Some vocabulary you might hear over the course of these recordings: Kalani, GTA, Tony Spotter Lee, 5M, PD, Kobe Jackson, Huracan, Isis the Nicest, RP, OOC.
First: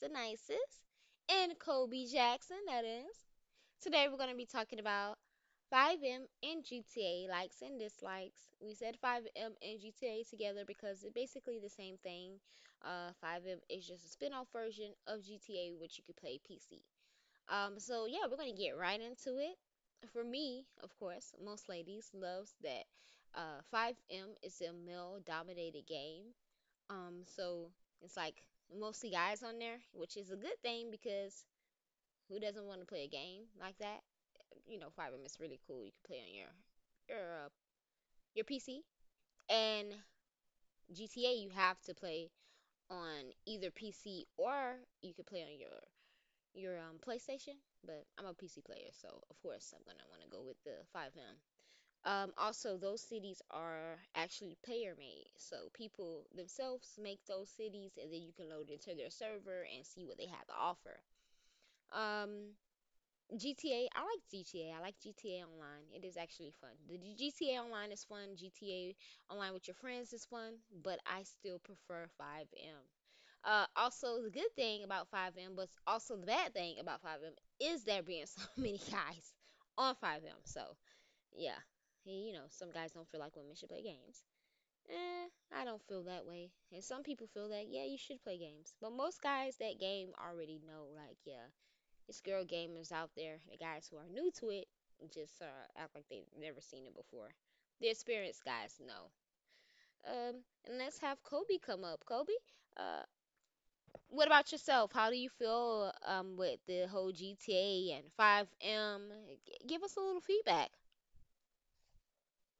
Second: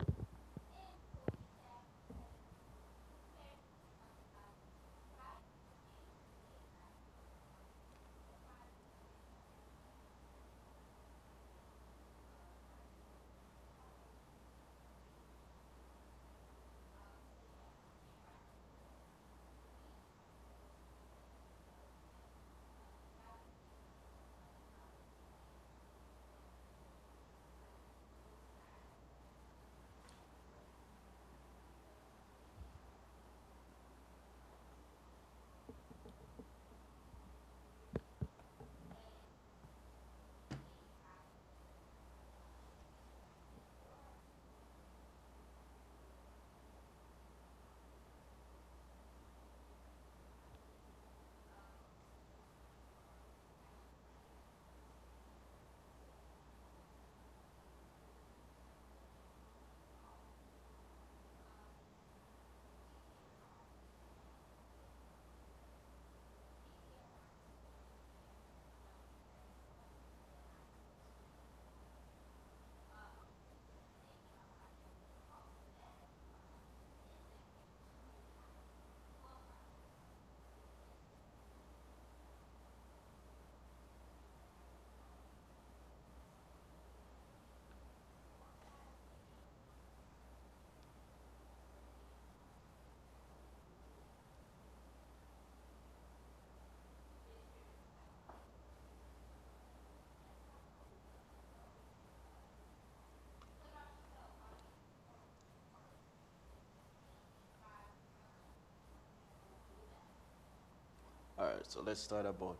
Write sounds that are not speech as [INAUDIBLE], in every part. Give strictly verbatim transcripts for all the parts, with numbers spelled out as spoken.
the Nicest and Kobe Jackson, that is. Today we're going to be talking about five M and G T A likes and dislikes. We said five M and G T A together because it's basically the same thing. Uh, five M is just a spin off version of G T A, which you could play P C. Um, so, yeah, we're going to get right into it. For me, of course, most ladies loves that uh, five M is a male dominated game um, so it's like mostly guys on there, which is a good thing because who doesn't want to play a game like that? You know, Five M is really cool. You can play on your your uh, your P C and G T A. You have to play on either P C or you could play on your your um, PlayStation. But I'm a P C player, so of course I'm gonna want to go with the five M. Um, also, those cities are actually player made. So people themselves make those cities and then you can load into their server and see what they have to offer. Um, G T A, I like G T A. I like G T A Online. It is actually fun. The G T A Online is fun. G T A Online with your friends is fun, but I still prefer five M. Uh, also, the good thing about five M, but also the bad thing about five M, is there being [LAUGHS] so many guys on five M. So yeah. he, You know, some guys don't feel like women should play games. Eh, I don't feel that way. And some people feel that, yeah, you should play games. But most guys that game already know, like, yeah, it's girl gamers out there. The guys who are new to it just uh, act like they've never seen it before. The experienced guys know. Um, and let's have Kobe come up. Kobe, uh, what about yourself? How do you feel um, with the whole G T A and five M? G- give us a little feedback. All right, so let's start about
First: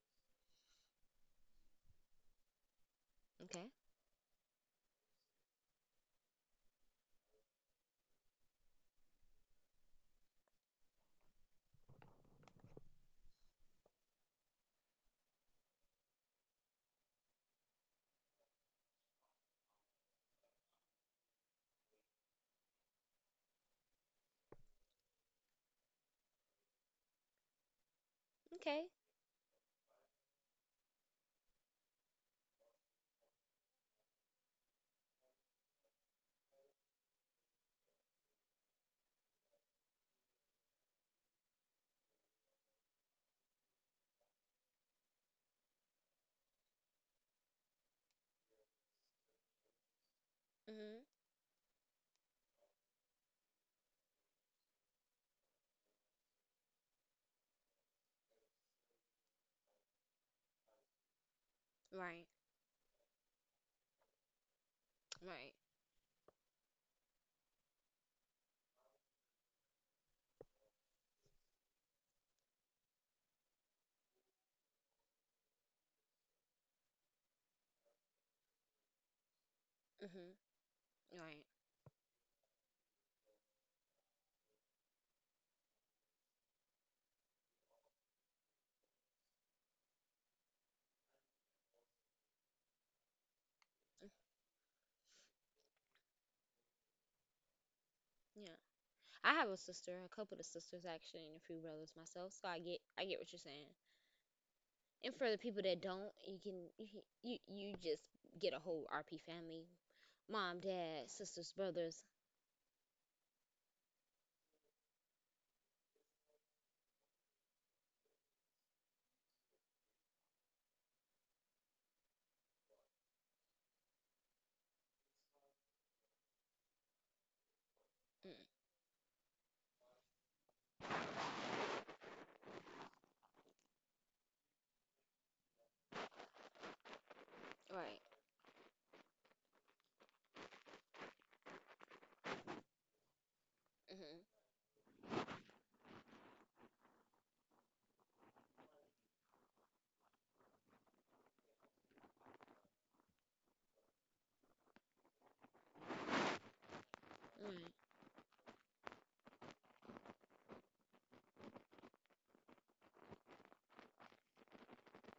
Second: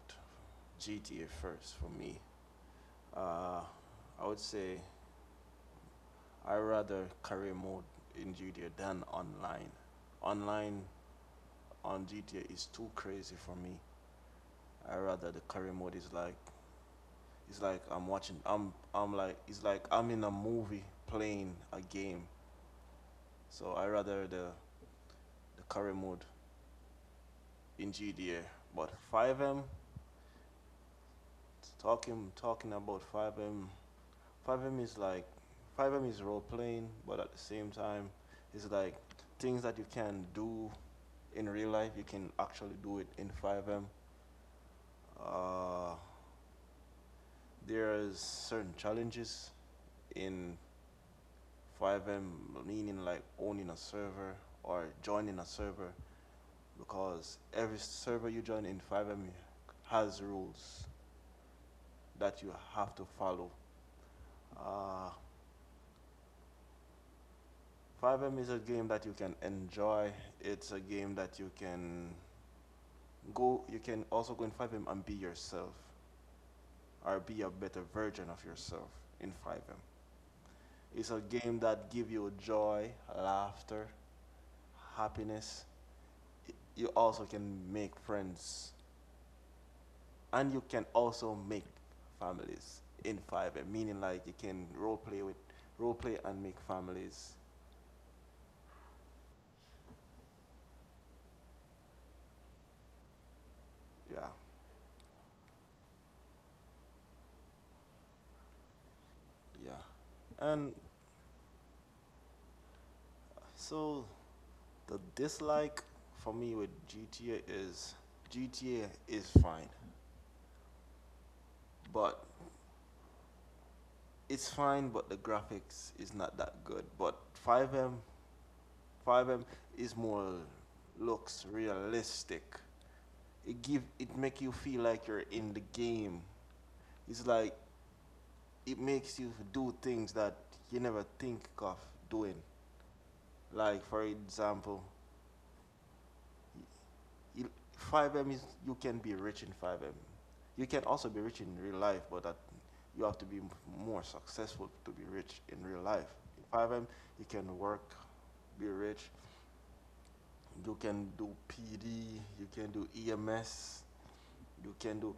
G T A first for me. Uh, Okay. I would say I rather career mode in G T A than online. Online on G T A is too crazy for me. I rather the career mode is like it's like I'm watching I'm I'm like it's like I'm in a movie playing a game. So I rather the the career mode in G T A. Okay. But five M, talking talking about five M five M is like five M is role playing, but at the same time, it's like things that you can do in real life, you can actually do it in five M. Uh, there's certain challenges in Hmm. five M, meaning like owning a server or joining a server, because every server you join in five M has rules Right. that you have to follow. Uh, Right. five M is a game that you can enjoy. It's a game that you can Go, you can also go in five M and be yourself, or be a better version of yourself in five M. Hmm. It's a Right. game that give you joy, laughter, happiness. You also can make friends, and you can also make families in five M, meaning like you can role play with role play and make families. Yeah. I have a sister, a couple of sisters actually, and a few brothers myself. So I get, I get what you're saying. Yeah, And for the people that don't, you can, you can- you, you just get a whole R P family, yeah. mom, And dad, sisters, brothers. so the dislike for me with G T A is G T A is fine, but it's fine, but the graphics is not that good. But 5M, Mm. 5M is more looks realistic. It give it make you feel like you're in the game. It's like Right. it makes you do things that you never think of doing. Like for Hmm. example, you, five M is you can be rich in five M. You can also be rich in real life, but that you have to be more successful to be rich in real life. In five M, you can Right. work, be rich. You can do P D. You can do E M S. You can do.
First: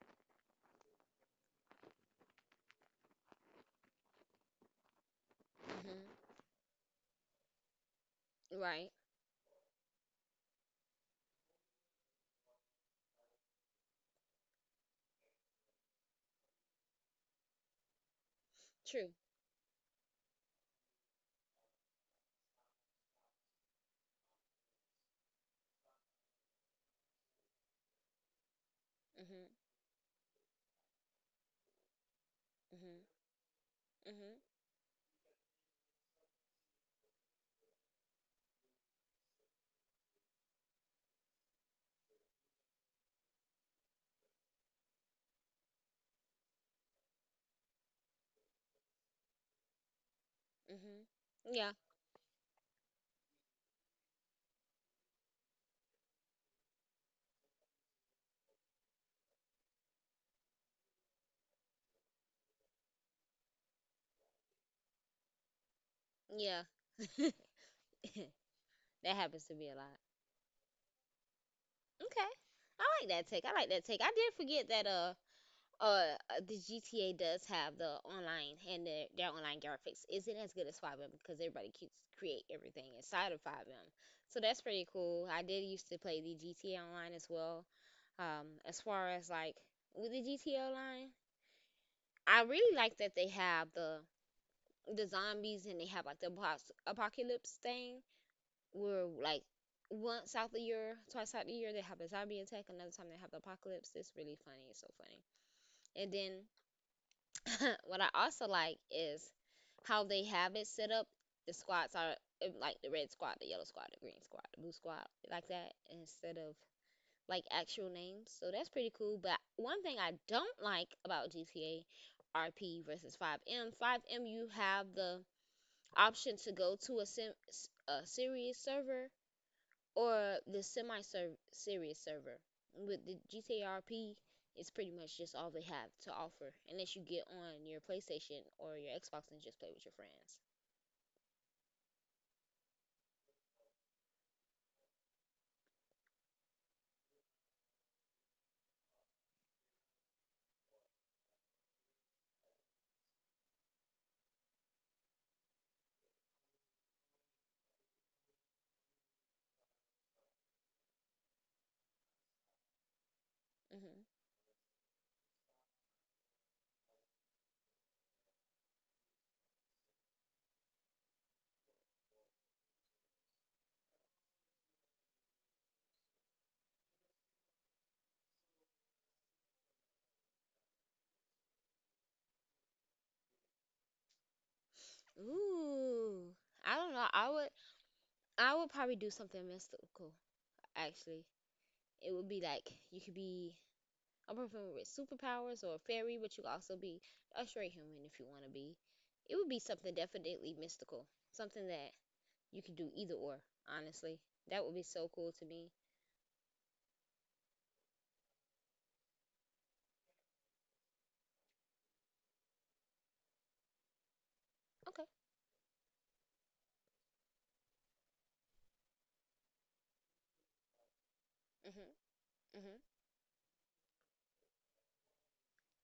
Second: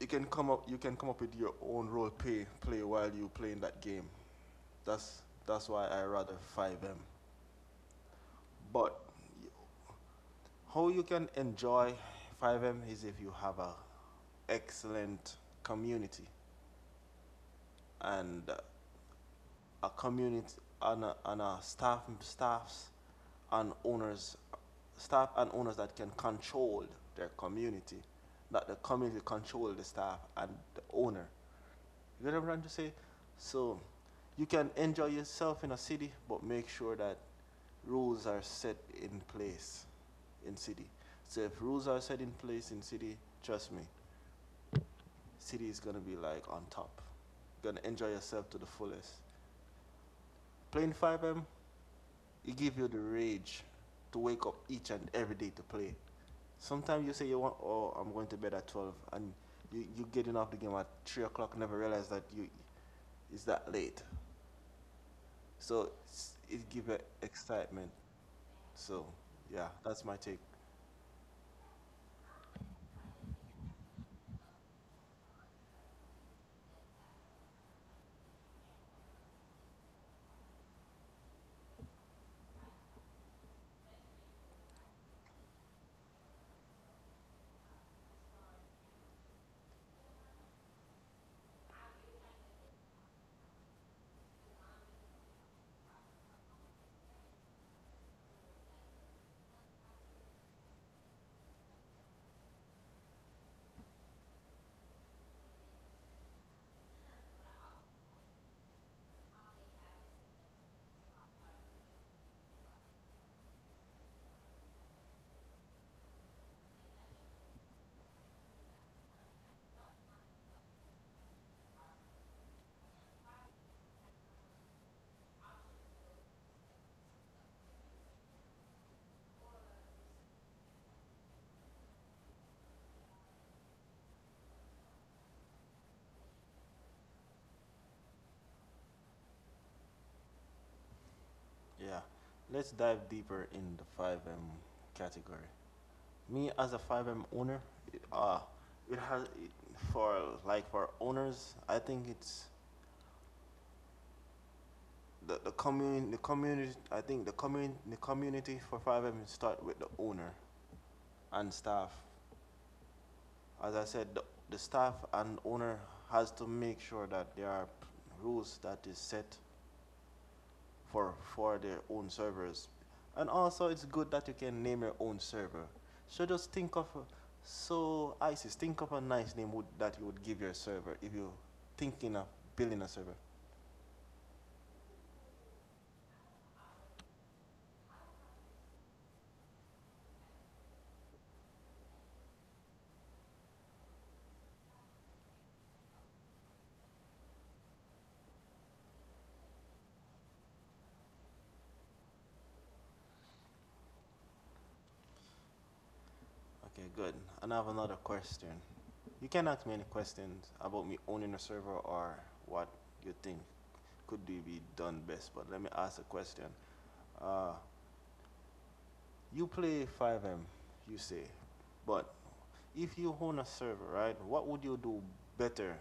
You can come up. You can come up with your own role play play while you playing that game. That's that's why Hmm. I rather five M. Right. But how you can enjoy five M is if you have a excellent community and True. a community and a, and a staff staffs and owners staff and owners that can control their community, that the community Hmm. control the staff and the owner. You get what I'm trying to say? Hmm. So Hmm. you can enjoy yourself in a city, but make sure that rules are set in place in city. So if rules are set in place in city, trust me, city is gonna be like on top. You're gonna enjoy yourself to the fullest. Playing Hmm. five M, Yeah. it give you the rage to wake up each and every day to play. Sometimes you say you want, oh, I'm going to bed at twelve, and you, you getting off the game at three o'clock, never realize that you it's that late. So it's, Yeah. it gives it [LAUGHS] excitement. So, That happens to yeah, me a lot. that's my take. Okay. I like that take. I like that take. I did forget that. Uh. Uh, uh, the G T A does have the online and their, their online graphics isn't as good as five M because everybody keeps create everything inside of five M. So that's pretty cool. I did used to play the G T A online as well. Um, as far as like with the G T A online, I really like that they have the the zombies and they have like the apos- apocalypse thing where like once out the year, twice out the year they have the zombie attack, another time they have the apocalypse. It's really funny. It's so funny. And then [COUGHS] [LAUGHS] what I also like is how they have it set up. The squads are uh, like the red squad, the yellow squad, the green squad, the blue squad, like that, instead of like actual names. So that's pretty cool. But one thing I don't like about G T A R P versus five M, five M you have the option to go to a, sim, a serious server or the semi serious server. With the G T R P, it's pretty much just all they have to offer, unless you get on your PlayStation or your Xbox and just play with your friends. Yeah. Let's dive deeper in the five M category. Me, as a five M owner, it, uh, it has, it, for like for owners, I think it's the, the community. The community i think the community the community for five M start with the owner and staff. As I Hmm. said, the, the staff and owner has to make sure that there are rules that is set for for their own servers, and also it's good that you can name your own server. So just think of so, Isis, think of a nice name would, that you would give your server if you're thinking of building a server. Ooh, I don't know. I would, I would probably do something mystical. Actually, it would be like you could be a person with superpowers or a fairy, but you could also be a straight human if you want to be. It would be something definitely mystical, something that you could do either or. Honestly, that would be so cool to me. Okay, good. And I have another question. You can ask me any questions about me owning a server or what you think could be Okay. done best, but let me ask a question. Uh, You play five M, you say, Mm-hmm. but Mm-hmm. if you own a server, right? What would you do better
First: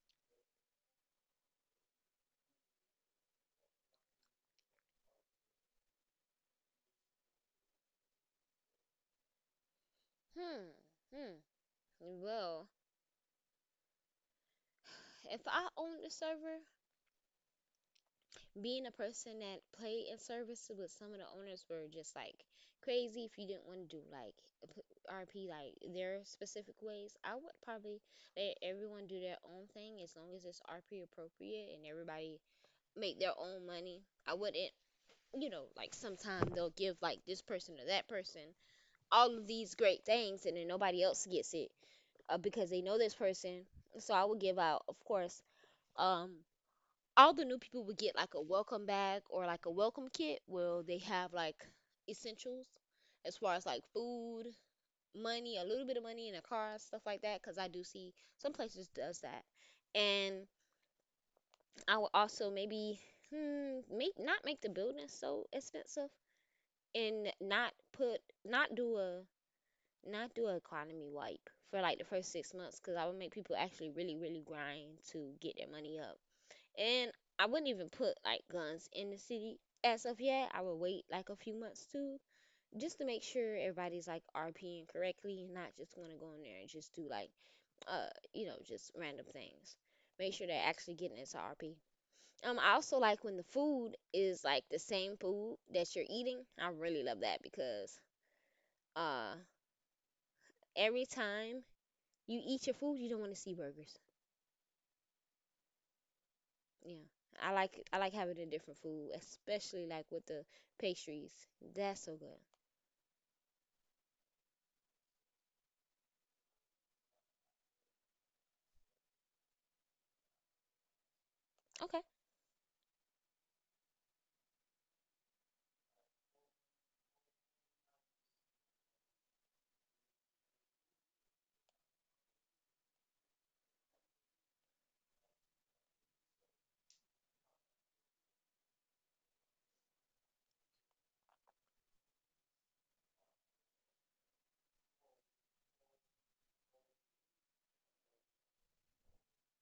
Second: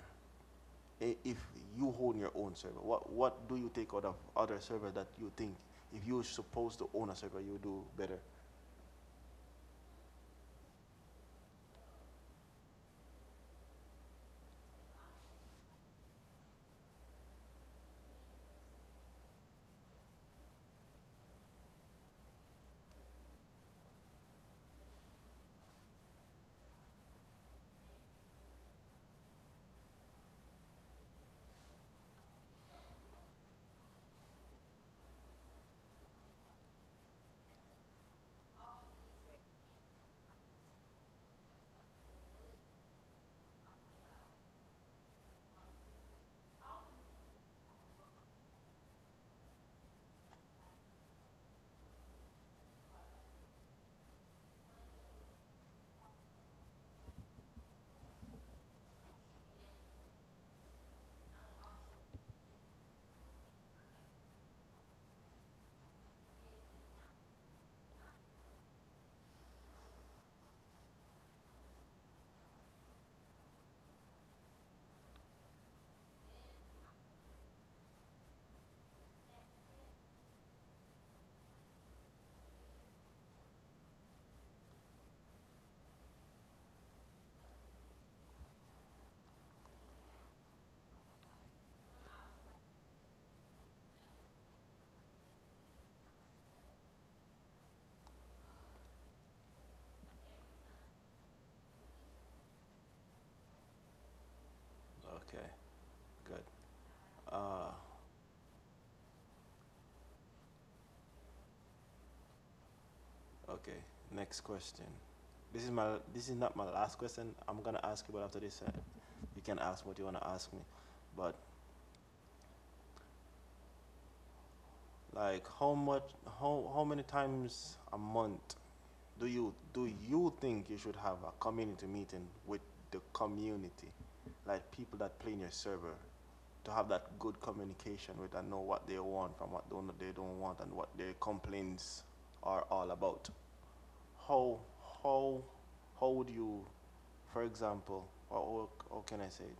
if you own your own server? What What do you take out of other servers that you think if you're supposed to own a server, you do better? Hmm. Hmm. Well, [SIGHS] if I owned a server, being a person that played in services with some of the owners were just like crazy. If you didn't want to do like p- R P, like their specific ways, I would probably let everyone do their own thing as long as it's R P appropriate and everybody make their own money. I wouldn't, you know, like sometimes they'll give like this person or that person all of these great things and then nobody else gets it, uh, because they know this person. So I would give out, of course. Um, all the new people would get like a welcome bag or like a welcome kit. Well, they have like essentials as far as like food, money, a little bit of money in a car, stuff like that. Because I do see some places does that. And I would also maybe hmm, make not make the building so expensive and not put not do a not do an economy wipe for like the first six months because I would make people actually really, really grind to get their money up. And I wouldn't even put like guns in the city as of yet. I would wait like a few months too, just to make sure everybody's like RPing correctly, not just want to go in there and just do like, uh, you know, just random things. Make sure they're actually getting into R P. Um, I also like when the food is like the same food that you're eating. I really love that because uh every time you eat your food, you don't want to see burgers. Okay, good. Yeah. I Uh, like I like having a different food, especially like with the pastries. That's so good. okay. Next question. This is my. This is not my last question. I'm gonna ask you, but after this, uh, you can ask what you wanna ask me. But Okay. like, how much? How how many times a month do you do you think you should have a community meeting with the community, like people that play in your server, to have that good communication with and know what they want from what don't, they don't want and what their complaints are all about? How how how would you, for example, or or- how can I say it?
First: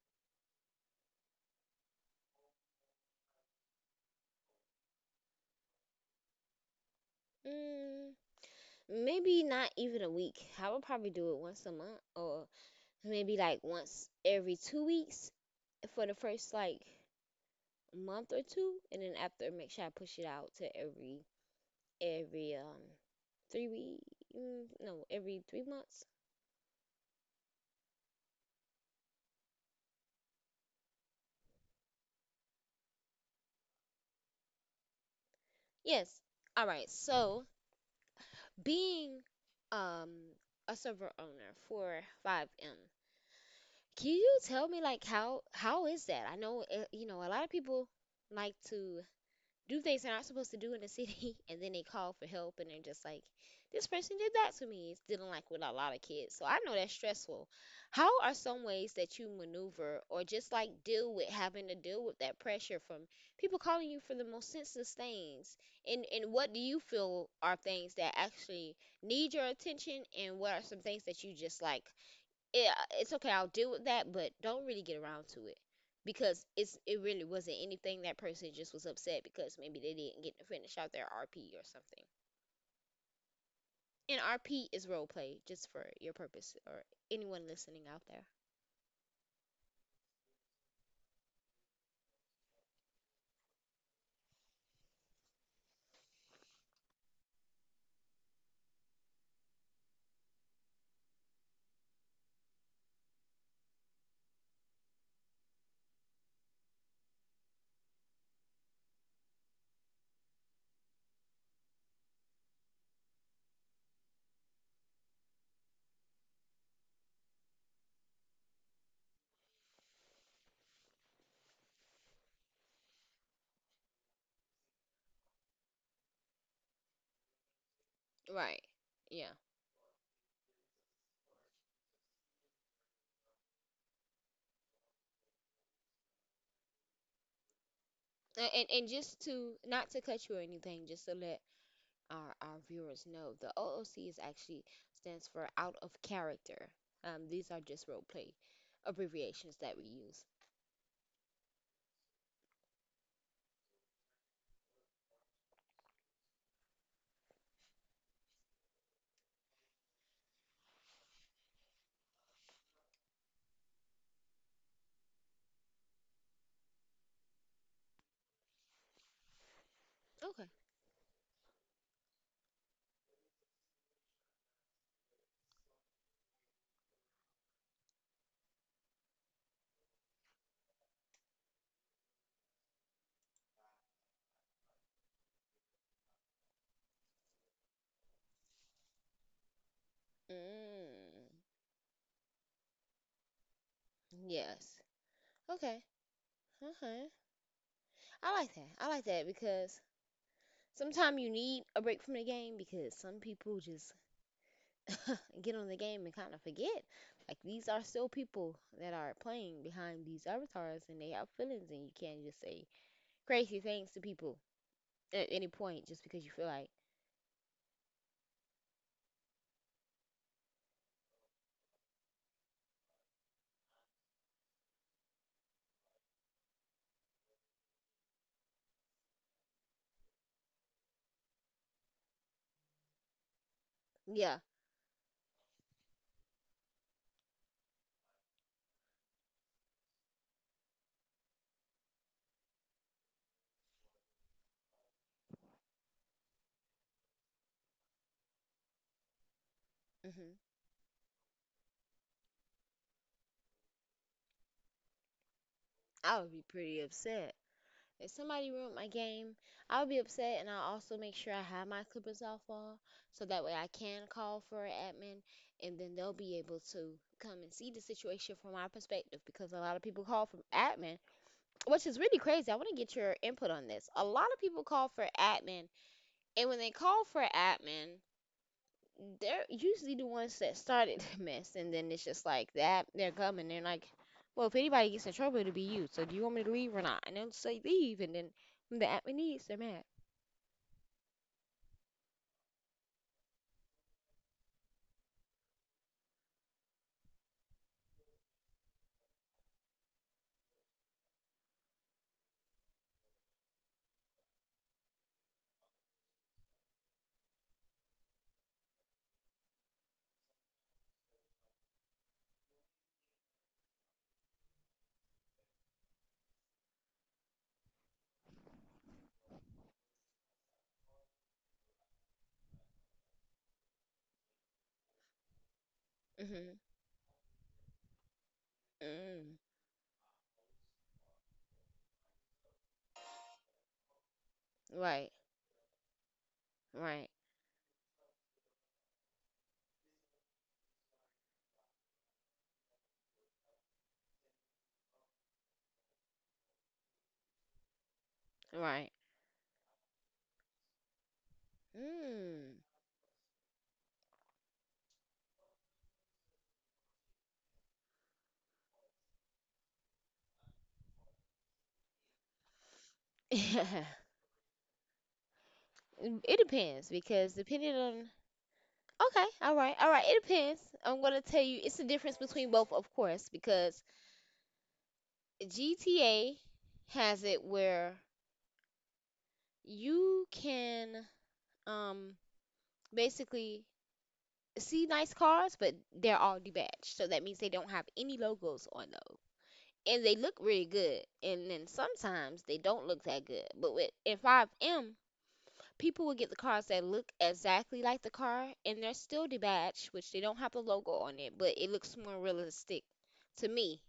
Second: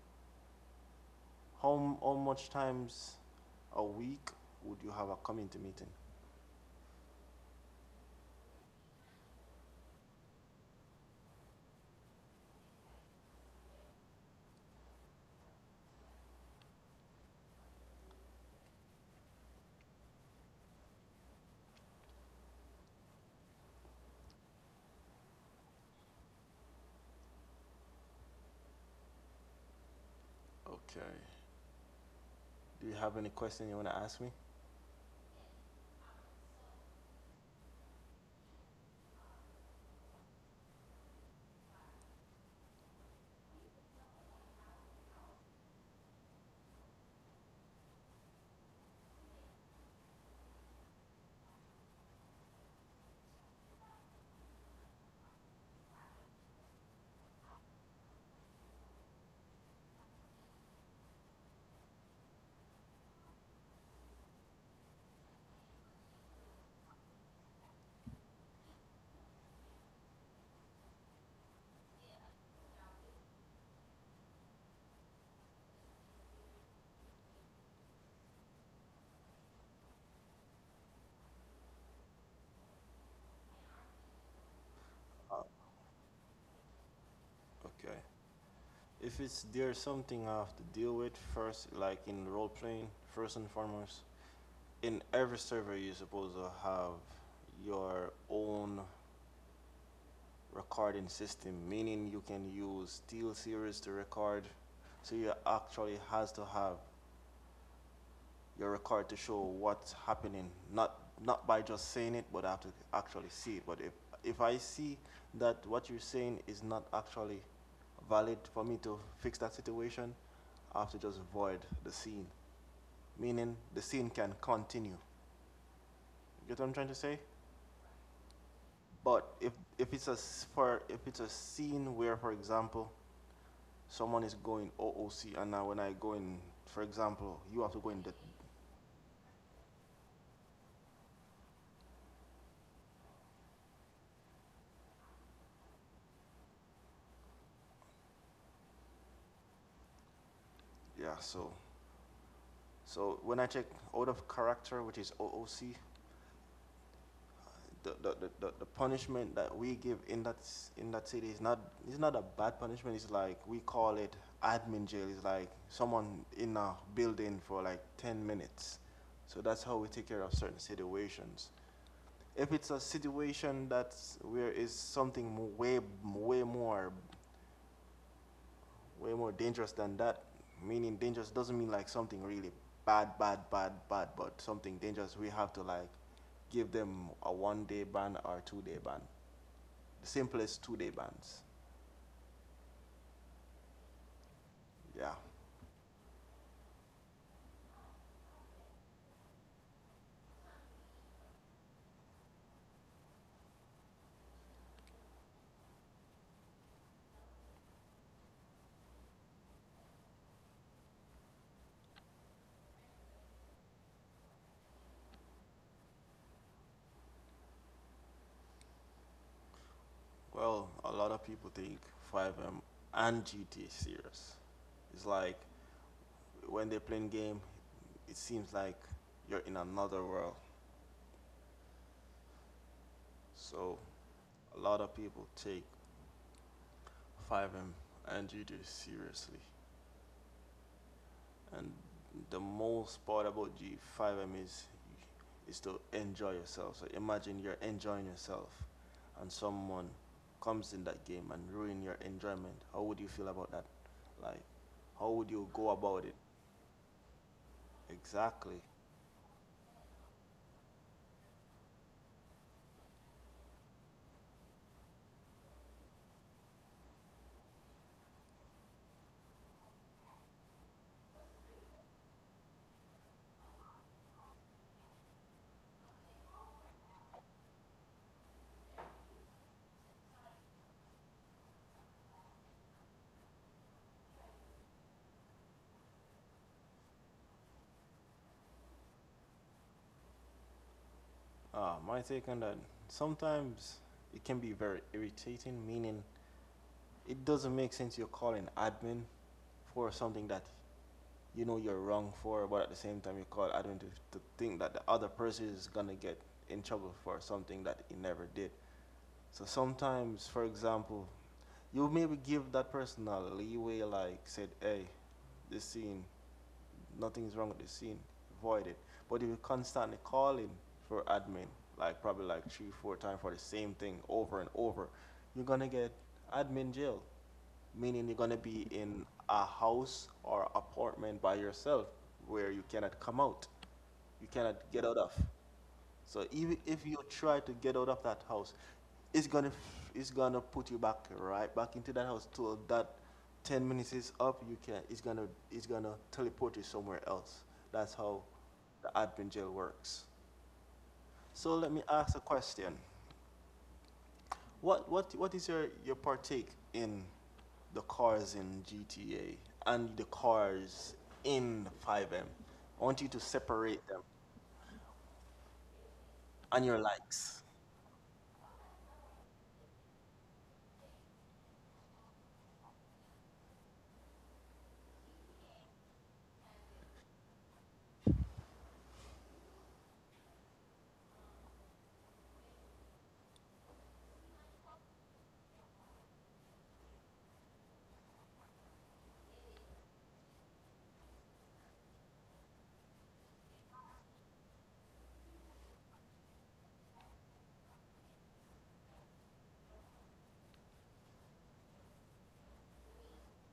How how much times a week would you have a community meeting? Mm, Maybe not even a week. I would probably do it once a month or maybe like once every two weeks for the first like month or two and then after make sure I push it out to every every um three week, mm, no, every three months. Okay. Do you have any question you want to ask me? Yes. All right. So being um a server owner for five M, can you tell me like how how is that? I know uh, you know a lot of people like to do things they're not supposed to do in the [LAUGHS] city and then they call for help and they're just like, this person did that to me. It's dealing like with a lot of kids, so I know that's stressful. How are some ways that you maneuver or just like deal with having to deal with that pressure from people calling you for the most senseless things, and and what do you feel are things that actually need your attention, and what are some things that you just like, yeah, it's okay. I'll deal with that, but don't really get around to it because it's it really wasn't anything. That person just was upset because maybe they didn't get to finish out their R P or something. And R P is role play, Uh, just for your purpose or anyone listening Okay. out there. If it's there's something I have to deal with first, like in role playing, first and foremost, in every server you're supposed to have your own recording system, meaning you can use Steel Series to record. So you actually has to have your record to show what's happening, not not by just saying it, but I have to actually see it. But if if I see that what you're saying is not actually valid for me to fix that situation, I have to just void the scene. Meaning the scene can continue. You get what I'm trying to say? Right. But Yeah. if if it's a for if it's a scene where, for example, someone is going O O C, and now when I go in, for example, you have to go in the. And and just to not to cut you or anything, just to let our our viewers know, the O O C is actually stands for out of character. Um, these are just role play abbreviations that we use. Yeah. So so when I check out of character, which is O O C, the, the, the- the, punishment that we give in that in that city is not it's not a bad punishment. It's like we call it admin jail. It's like someone in a building for like ten minutes. So that's how we take care of Okay. certain situations. If it's a situation that where is something way way more way more dangerous than that, meaning dangerous doesn't mean like something really bad bad bad bad, but something dangerous. We have to like give them a one day ban or two day ban. The simplest two day Mm, bans. yes. Yeah. Okay. Okay. I like that. I like that because sometimes you need a break from the game because some people just [LAUGHS] get on the game and kind of forget. Like these are still people that are playing behind these avatars and they have feelings, and you can't just say crazy things to people at any point just because you feel like, Well, a lot of people take five M and G T A serious. It's like when they're playing game, it seems like you're in another world. So yeah. a lot of people take five M and G T A seriously. And the most part about G five M is is to enjoy yourself. So imagine you're enjoying yourself and someone Hmm. comes in that game and ruin your enjoyment. How would you feel about that? Like, how would you go about it? I would be pretty upset. If somebody Exactly. ruined my game, I would be upset, and I'll also make sure I have my Clippers off wall so that way I can call for an admin, and then they'll be able to come and see the situation from my perspective because a lot of people call for admin, which is really crazy. I want to get your input on this. A lot of people call for admin, and when they call for admin, they're usually the ones that started the mess, and then it's just like that they're coming. They're like, well, if anybody gets in trouble, it'll be you. So do you want me to leave or not? And they'll say leave, and then when the Attenbees, they're mad. Uh, my take on that. Sometimes it can be very irritating, meaning it doesn't make sense you're calling admin for something that you know you're wrong for, but at the same time you call admin to, to think that the other person is gonna get in trouble for something that he never did. So sometimes, for example, you maybe give that person a leeway, like said, hey, this scene, nothing's wrong with this scene, avoid it. But if you're constantly calling for admin, like probably like three, four times for the same thing over and over, you're gonna get Mhm. admin jail, meaning you're gonna be in Mm. a house or apartment by yourself where you cannot come out, you cannot get out Right. of. So even if you Right. try to get out of that house, it's gonna it's gonna put you back right back into that house till that ten minutes is up. You can it's gonna it's gonna teleport you somewhere else. That's how Right. the admin jail works. So let me ask a Mm. question. What what what is your your partake in the cars in G T A and the cars in five M? I want you to separate [LAUGHS] them It and your depends because likes. depending on. Okay, all right, all right. It depends. I'm gonna tell you it's the difference between both, of course, because G T A has it where you can um basically see nice cars, but they're all debadged. So that means they don't have any logos on those. And they look really good. And then sometimes they don't look that good. But with in five M, people will get the cars that look exactly like the car and they're still debadged, which they don't have the logo on it, but it looks more realistic to me.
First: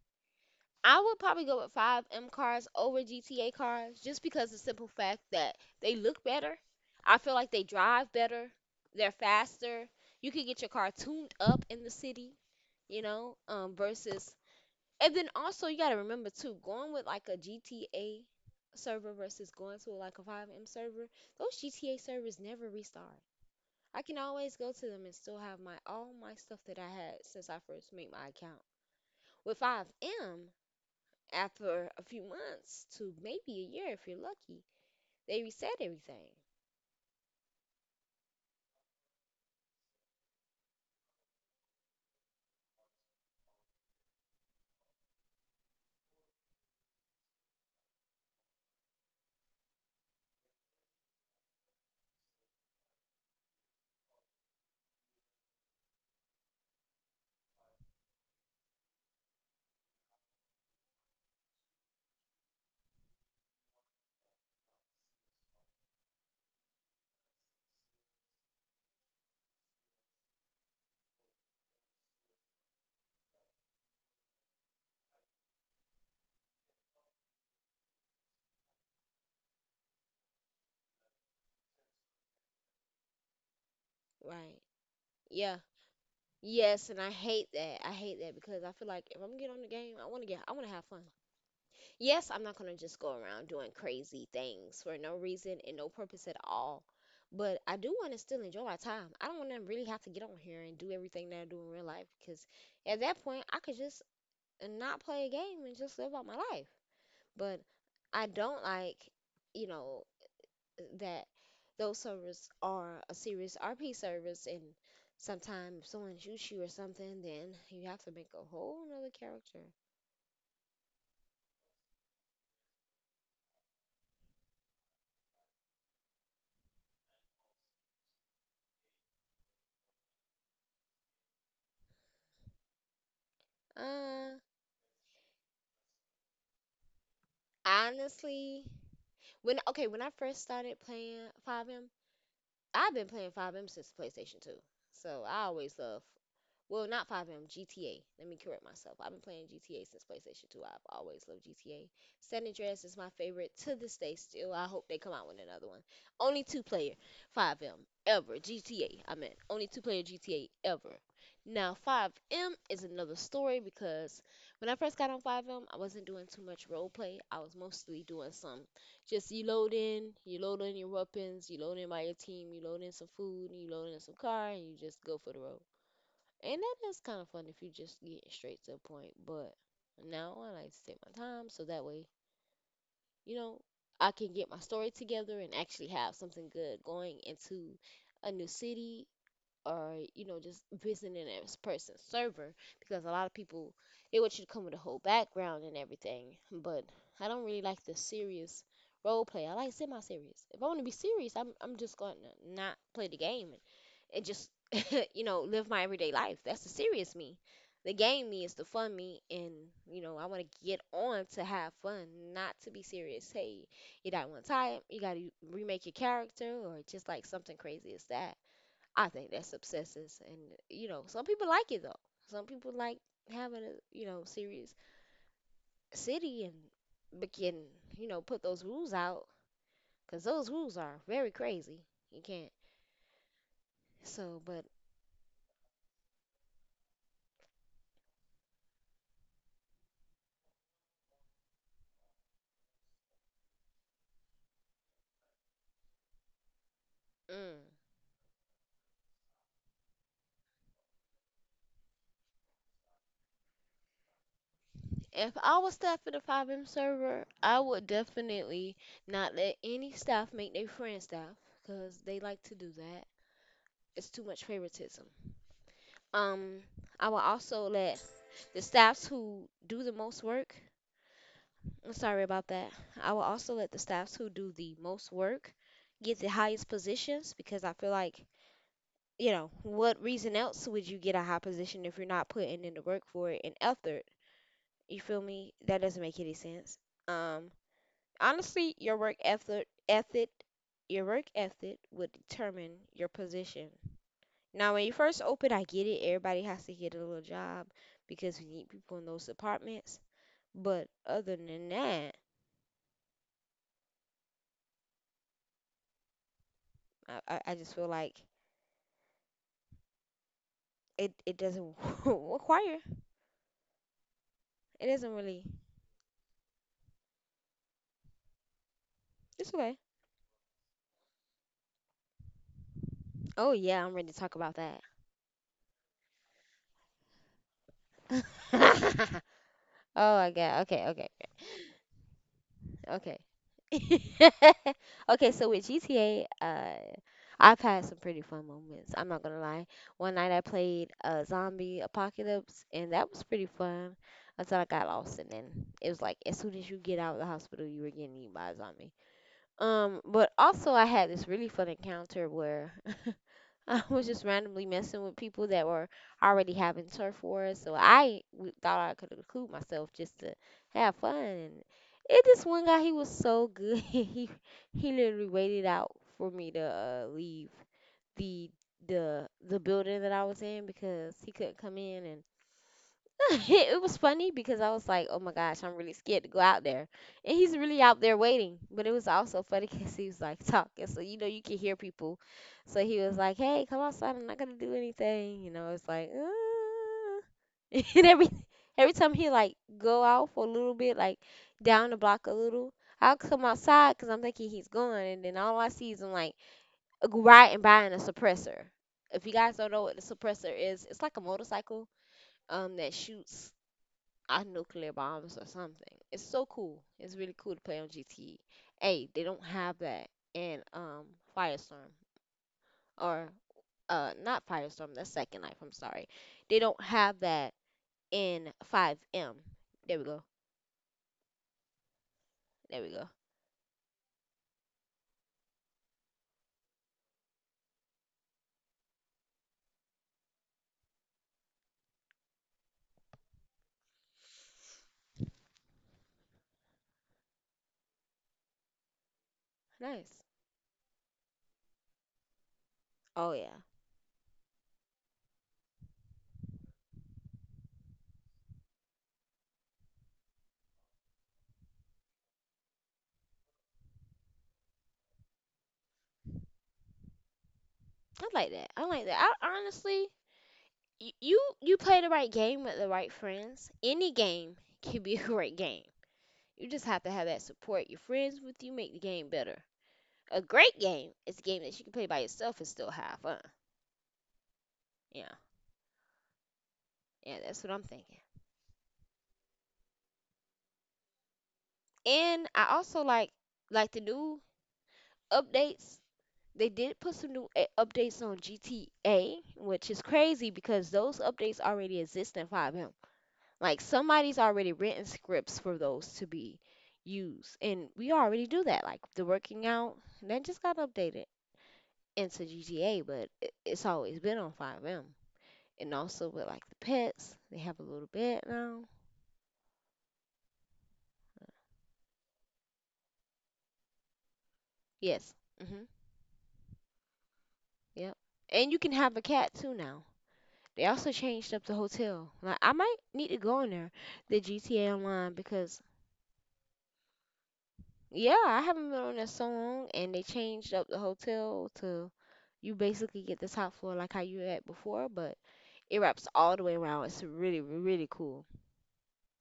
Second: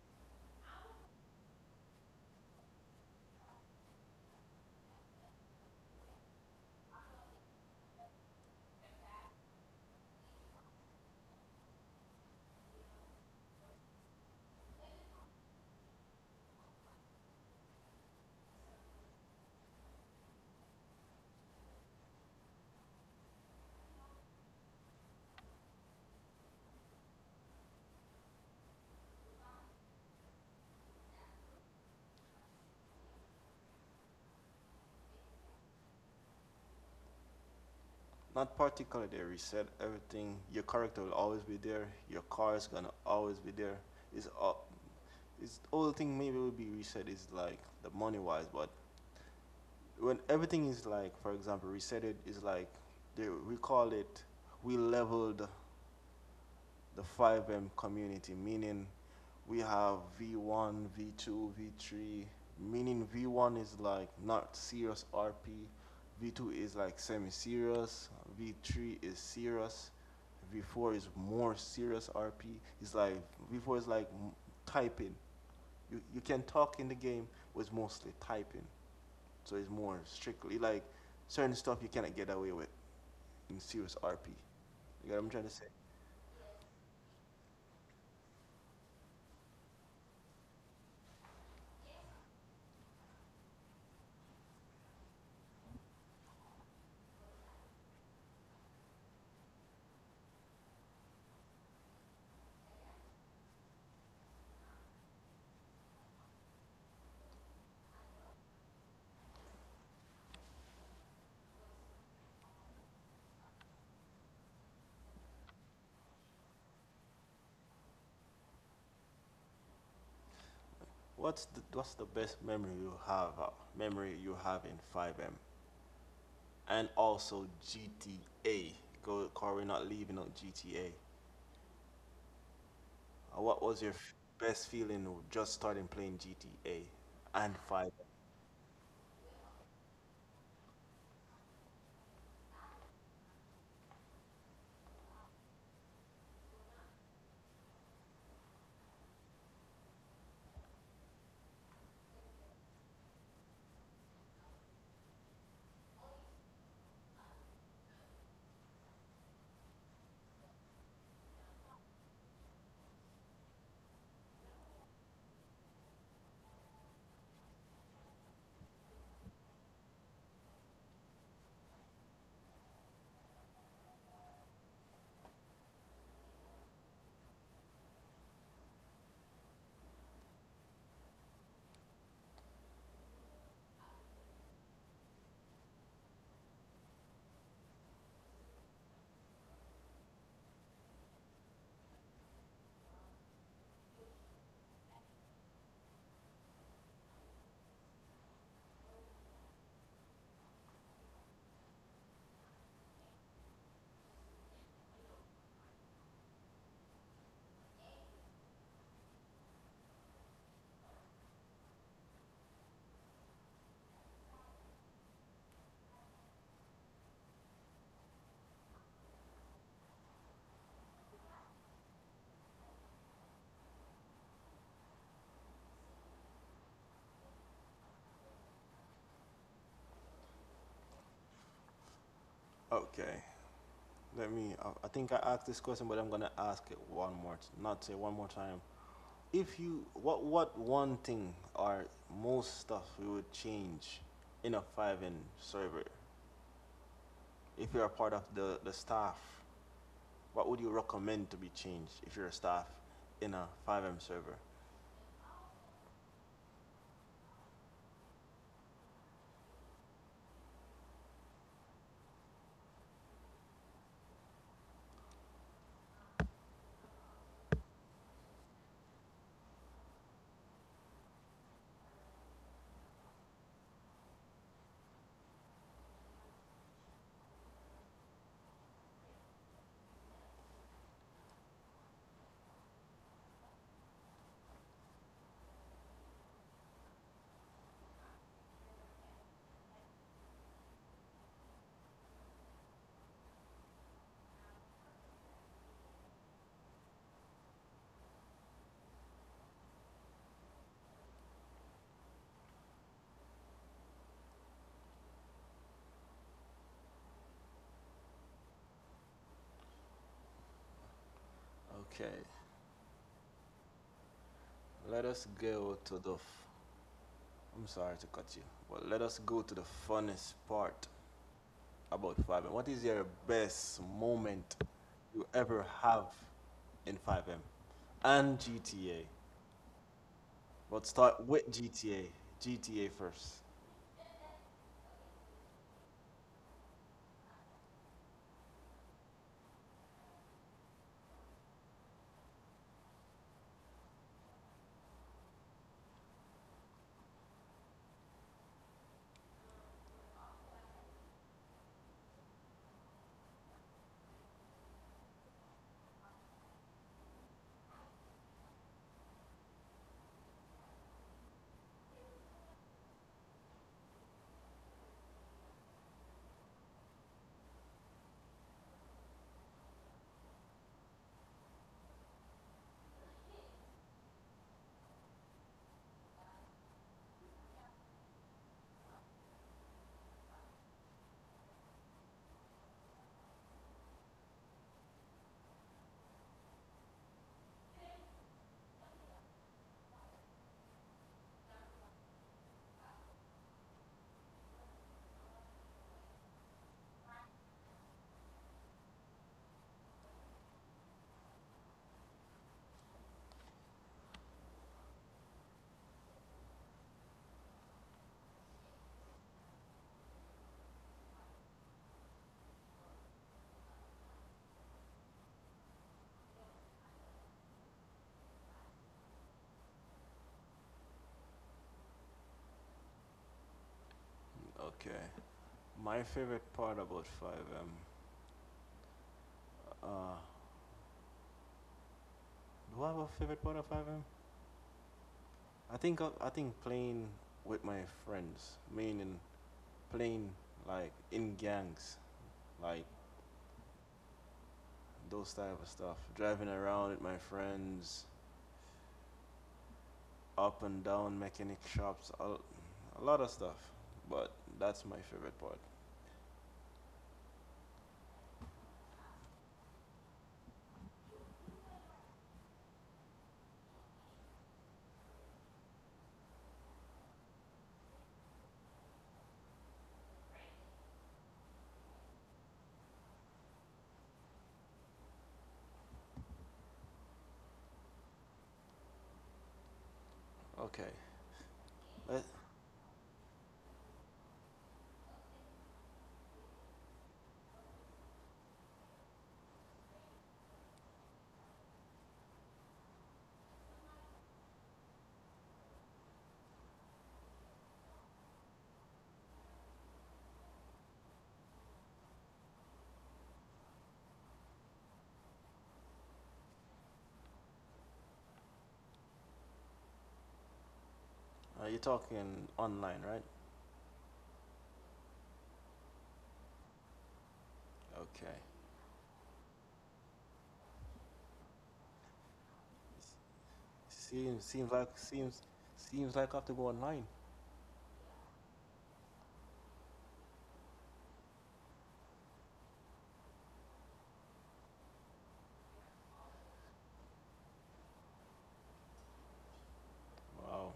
I would probably go with five M cars over G T A cars just because the simple fact that they look better. I feel like they drive better. They're faster. You can get your car tuned up in the city, you know, um, versus. And then also, you got to remember too, going with like a G T A server versus going to like a five M server, those G T A servers never restart. I can always go to them and still have my all my stuff that I had since I first made my account. With five M, after a few months to maybe a year if you're lucky, they reset everything. Not particularly they reset everything. Your character will always be there. Your car is gonna always be there. It's all, it's all the thing maybe will be reset is like the money wise. But when everything is like, for example, reset, it is like they we call it, we leveled the five M community, meaning we have V one, V two, V three, meaning V one is like not serious R P, V two is like semi serious, V three is serious, V four is more serious R P. It's like V four is like typing. You, you can talk in the game, but it's mostly typing. So it's more strictly like certain stuff you cannot get away with in serious R P. Right. You got what I'm trying to Yeah. say? Yes, and I hate that. I hate that because I feel like if I'm get on the game, I want to get I want to have fun. Yes, I'm not going to just go around doing crazy things for no reason and no purpose at all. But I do want to still enjoy my time. I don't want to really have to get on here and do everything that I do in real life because at that point, I could just not play a game and just live out my life. But I don't like, you know, that those servers are a serious R P service, and sometimes if someone shoots you or something, then you have to make a whole nother character. What's the, what's the best memory you have uh, memory you have in five M and also G T A? Go, Corey, not leaving on G T A. Uh, What was your f- Uh, best feeling of just starting playing G T A and five M? honestly, when okay, when I first started playing five M, I've been playing five M since PlayStation two, so I always love Well, not five M, G T A. Let me correct myself. I've been playing G T A since PlayStation two. I've always loved G T A. San Andreas is my favorite to this day still. I hope they come out with another one. Only two player five M ever. G T A, I meant. Only two player G T A ever. Now, five M is another story because when I first got on five M, I wasn't doing too much role play. I was mostly doing some, just you load in you load in your weapons, you load in by your team, you load in some food, and you load in some car, and you just go for the road. And that is kind of fun if you just get straight to the point. But now I like to take my time so that way, you know, I can get my story together and actually have something good going into a new city or, you know just visiting a person's server because a lot of people, they want you to come with a whole background and everything, but I don't really like the serious role play. I like semi-serious. If i want to be serious i'm, I'm just going to not play the game and, and just [LAUGHS] you know live my everyday life. That's the serious me. The game me is the fun me. And you know I want to get on to have fun, not to be serious. Hey, you got one time you got to remake your character or just like something crazy as that, I think that's obsessive. And you know, some people like it though. Some people like having a you know serious city and begin, you know put those rules out because those rules are very crazy. You can't. Okay, let me. Uh, So, I but think I asked this question, but I'm gonna ask it one more, t- not say one more time. If you, what, what one thing or most stuff you would change in a five M server if you're a mm, part of the the staff? What would you recommend to be changed if you're a staff in a five M server? If I was staff at a five M server, I would definitely not let any staff make their friend staff because they like to do that. It's too much favoritism. Um, I will also let the staffs who do the most work, I'm sorry about that. I will also let the staffs who do the most work get the highest positions because I feel like, you know, what reason else would you get a high position if you're not putting in the work for it and effort? You feel me? That doesn't make any sense. Um, honestly, your work effort, ethic, your work ethic would determine your position. Now, when you first open, I get it. Everybody has to get a little job because we need people in those departments. But other than that, I, I I just feel like it Okay, it doesn't [LAUGHS] require. let us go It to the. doesn't F- really. I'm sorry to cut you, but let us go to the funnest It's okay. part about five M. What is your best Oh moment yeah, I'm ready to you talk about ever that. have in five M and G T A? [LAUGHS] But Oh start my with God. Okay, G T A. okay, G T A first. okay. [LAUGHS] Okay, so with G T A, uh, I've had some pretty fun moments. I'm not gonna lie. One night I played uh, Zombie Apocalypse, and that was pretty fun until I got lost, and then it was like as soon as you get out of the hospital, you were getting eaten by a zombie. Um, but also I had this really fun encounter where [LAUGHS] I [LAUGHS] was just randomly messing with people that were already having turf wars. So I w- thought I could include myself just to have fun. And it this one guy, he was so good. [LAUGHS] he he literally waited out for me to uh, leave the the the building that I was in because he couldn't come in. And. [LAUGHS] It was funny because I was like, oh my gosh, I'm really scared to go out there. And he's really out there waiting. But it was also funny [LAUGHS] because he was like talking. So, you know, you can hear people. So he was like, hey, come outside. I'm not going to do anything. You know, it's like, uh. [LAUGHS] and every, every time he like go out for a little bit, like down the block a little, I'll come outside because I'm thinking he's gone. And then all I see is him like riding by in a suppressor. If you guys don't know what the suppressor is, it's like a motorcycle um that shoots uh, nuclear bombs or something. It's so cool. It's really cool to play on G T E. Hey, they don't have that in um Firestorm or uh not Firestorm, that's Second Life, I'm sorry. They don't have that in five M. There we go. There we go. Okay. My favorite part about five M. Uh, do I have a favorite part of five M? I think I think playing with my friends, meaning playing like Nice. in gangs, like Oh yeah. those type of stuff. Driving around with my friends, up and down mechanic shops, a, a lot of stuff. But that's my favorite part. I like that. I like that. I honestly, y- you you play the right game with the right friends. Any game can be [LAUGHS] a great game. You just have to have that support. Your friends with you make the game better. A great game is a game that you can play by yourself and still have fun. Yeah, yeah, that's what I'm thinking. Okay, let, And I also like like the new updates. They did put some new a- updates on G T A, which is crazy because those updates already exist in five M. Like somebody's already written scripts for those to be used, and we already do that. Like the working out, that just got updated into G T A, but it- it's always been on five M. And also with like the pets, they have a little bed now. are you talking online, right? Yes. hmm Okay, Yep. And you can have a cat too now. They also changed up the hotel. Like I might seems need seems to like go in there, seems the seems like G T A I have to go Online, online. because yeah, I haven't been on there so long, and they changed up the hotel to, you basically get the top floor like how you had before, but it wraps all the way around. It's really really cool. Wow.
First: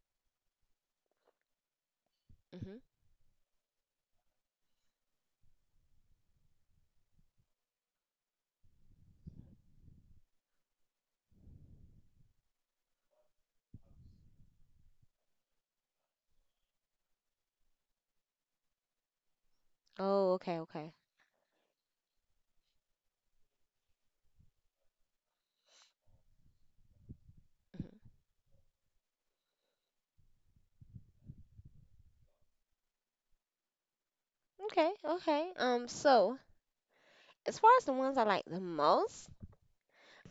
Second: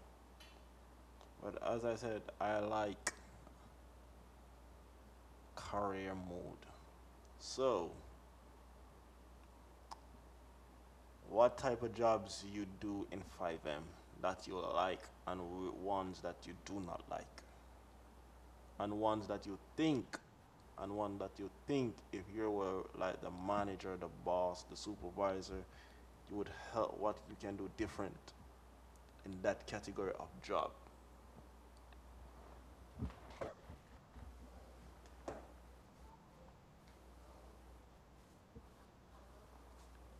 But as I said, I hmm like career mode. So what type of jobs you do in five M that you like and ones that you do not like and ones that you think Oh, okay, okay. and one that you think if you were like the manager, the boss, the supervisor, you would help what you can do hmm different in that category of job. Okay, okay. Um, so as far as the ones I like the most,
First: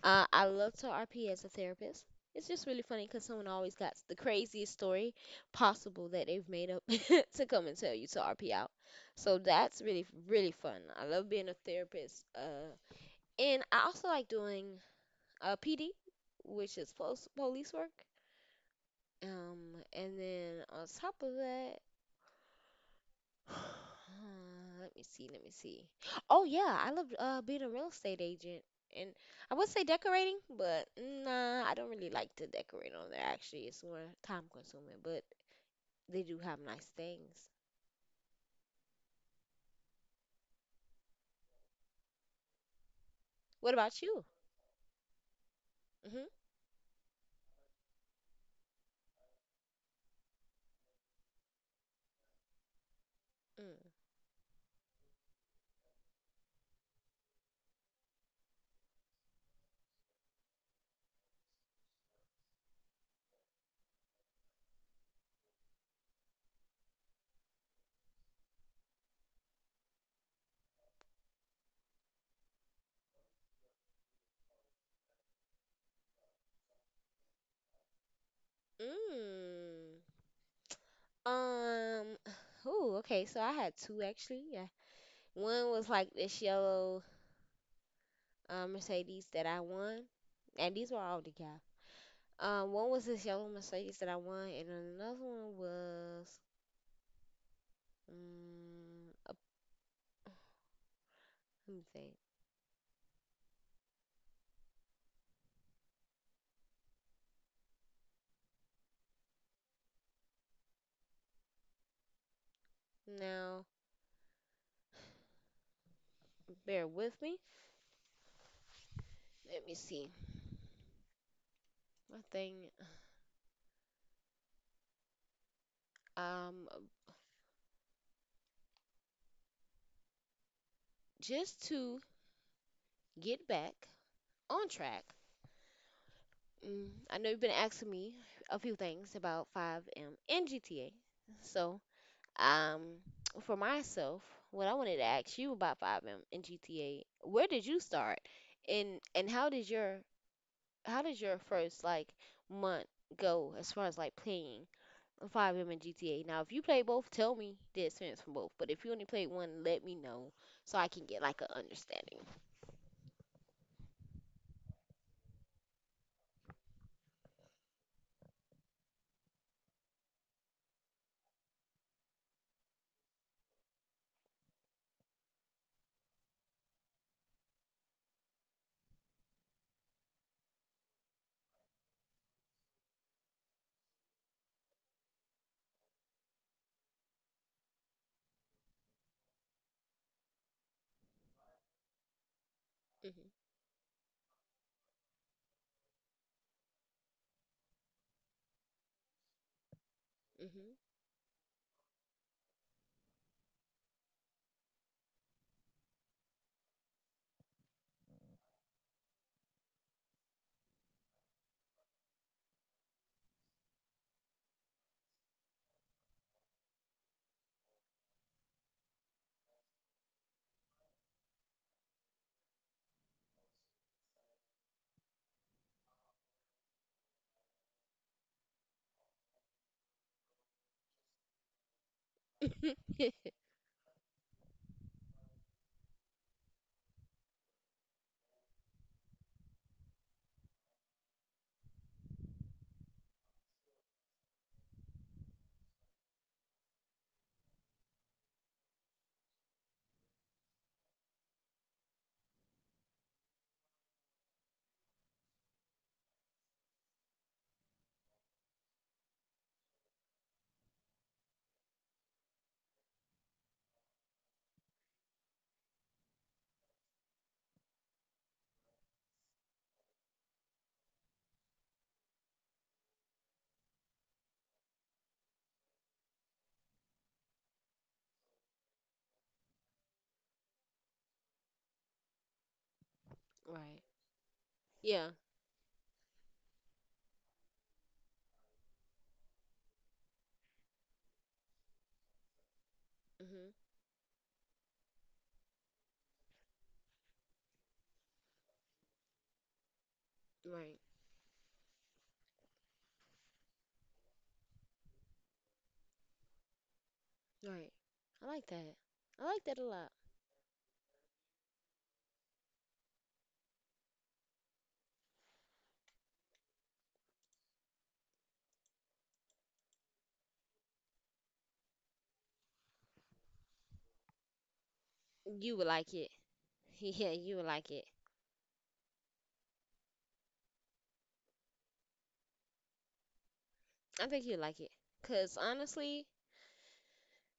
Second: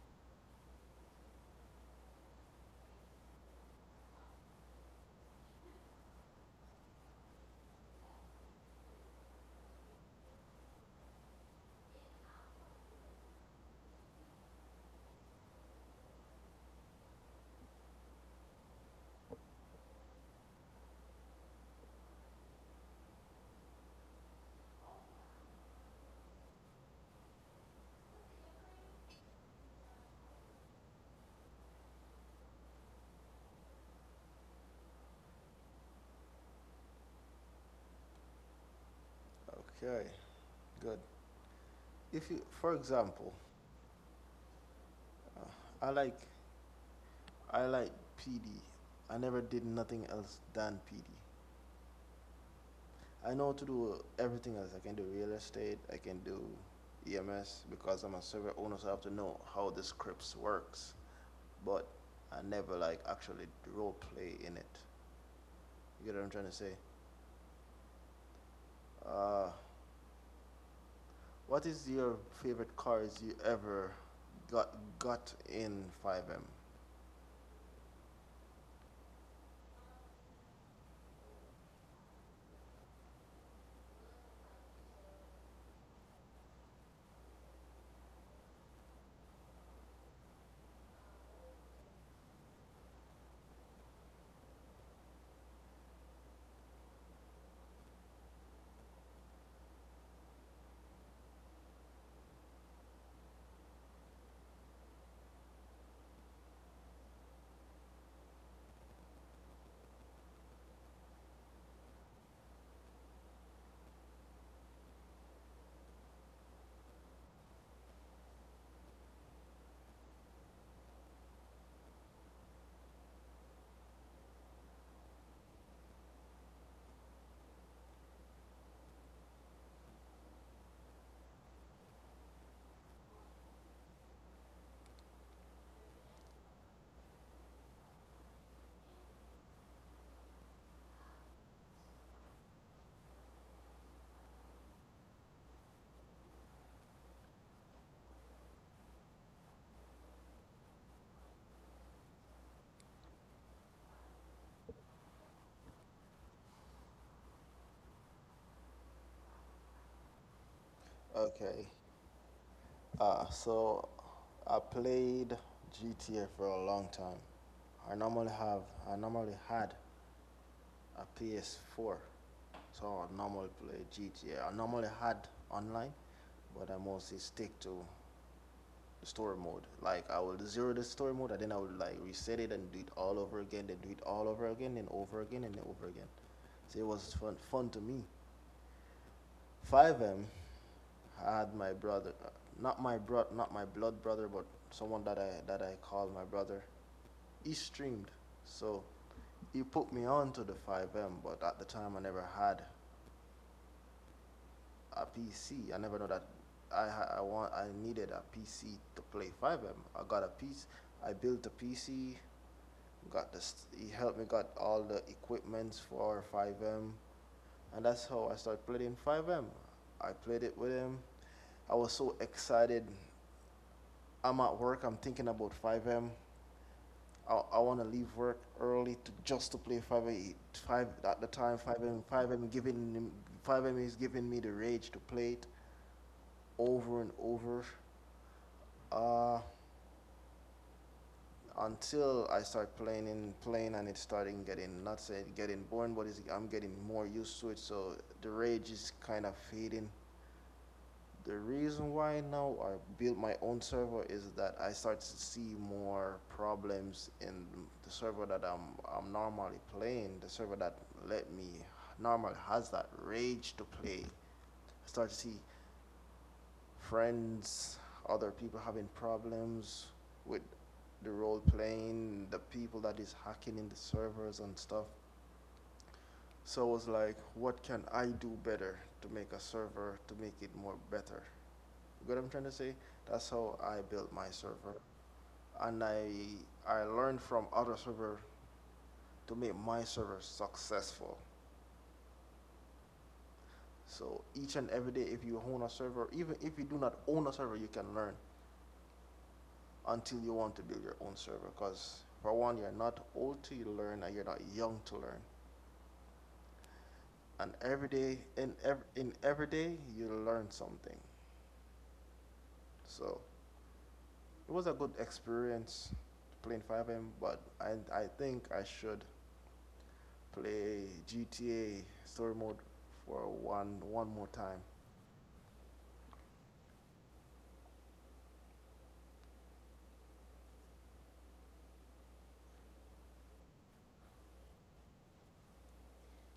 Uh, I love to R P as a therapist. It's just really funny because someone always got the craziest story possible that they've made up [LAUGHS] to come and tell you to R P out. So that's really, really fun. I love being a therapist. Uh, and I also like doing uh, P D, which is post police work. Um, and then on top of that, [SIGHS] Uh, Let me see, let me see. Oh yeah, I love uh being a real estate agent. And I would say decorating, but nah, I don't really like to decorate on there actually. It's more time consuming, but they do have nice things. Okay, good. If you, for example, What about you? uh, I Mhm. like, I like P D. I never did nothing else than P D. I know to do everything else. I can do real estate. I can do E M S because I'm a server owner, so I have to know how the scripts works. But I never like actually role play in it. You get what I'm trying to say? Uh, what is your favorite cars you ever got got in five M? Mm. Mm. Um, [SIGHS] ooh, okay, so I had two actually. Yeah. One was like this yellow uh, Mercedes that I won, and these were all decals. Um, one was this yellow Mercedes that I won, and another one was, um, a, let me think. Now, bear with me. Let me see. My thing, um, just to get back on track. Mm, I know you've been asking me a few things about five M and G T A. So, um, for myself, what I wanted to ask you about five M and G T A, where did you start? And and how did your how did your first like month go as far as like playing five M and G T A? Now, if you play both, tell me the experience from both. But if you only played one, let me know so I can get like an Okay. understanding. Uh, so I played G T A for a long time. I normally have I normally had a P S four, so I normally play G T A. I normally had online, but I mostly stick to story mode. Like I will zero the story mode, and then I will like reset it and do it all over again, then do it all over again, and over again, and over again. So it was fun, fun to me. five M, I had my brother, uh, Hmm not my bro, not my blood brother, but someone that I that I call my brother. He streamed, so he put me on to the five M, but at the time I never had a P C. I never know that I I want I needed a P C to play five M. I got a piece. I built a P C. Got this. He helped me got all the equipments for five M, and that's how I started playing five M. I played it with him. I was so excited. I'm at work. I'm thinking about five M. I, I want to leave work early to just to play five M. Five at the time 5M hmm 5M [LAUGHS] giving five M is giving me the rage to play it over and over. Uh, until I start playing and playing and it's starting getting not say getting boring, but it's, I'm getting more used to it. So the rage is kind of fading. The reason why now I built my own server is that I start to see more problems in the server that I'm I'm normally playing. The server that let me normally has that rage to play. I start to see friends, other people having problems with the role playing, the people that is hacking in the servers and stuff. So I was like, what can I do better to make a server to make it more better? You get what I'm trying to say? Right. That's how I built Yeah. my server. And I I learned from other server to make my server successful. hmm So each and every day if you own a server, even if you do not own a server, you can learn, Right. until you want to build your own server. Because for one, you're not old to learn and you're not young to learn. Right. I like And that. every day, I like in that a every, lot. in every day, you learn something. So it was a good experience playing five M, but I, I think I should play G T A story mode for one one more You time. would like it. [LAUGHS] Yeah, you would like it. I think you'd like it. Cause honestly,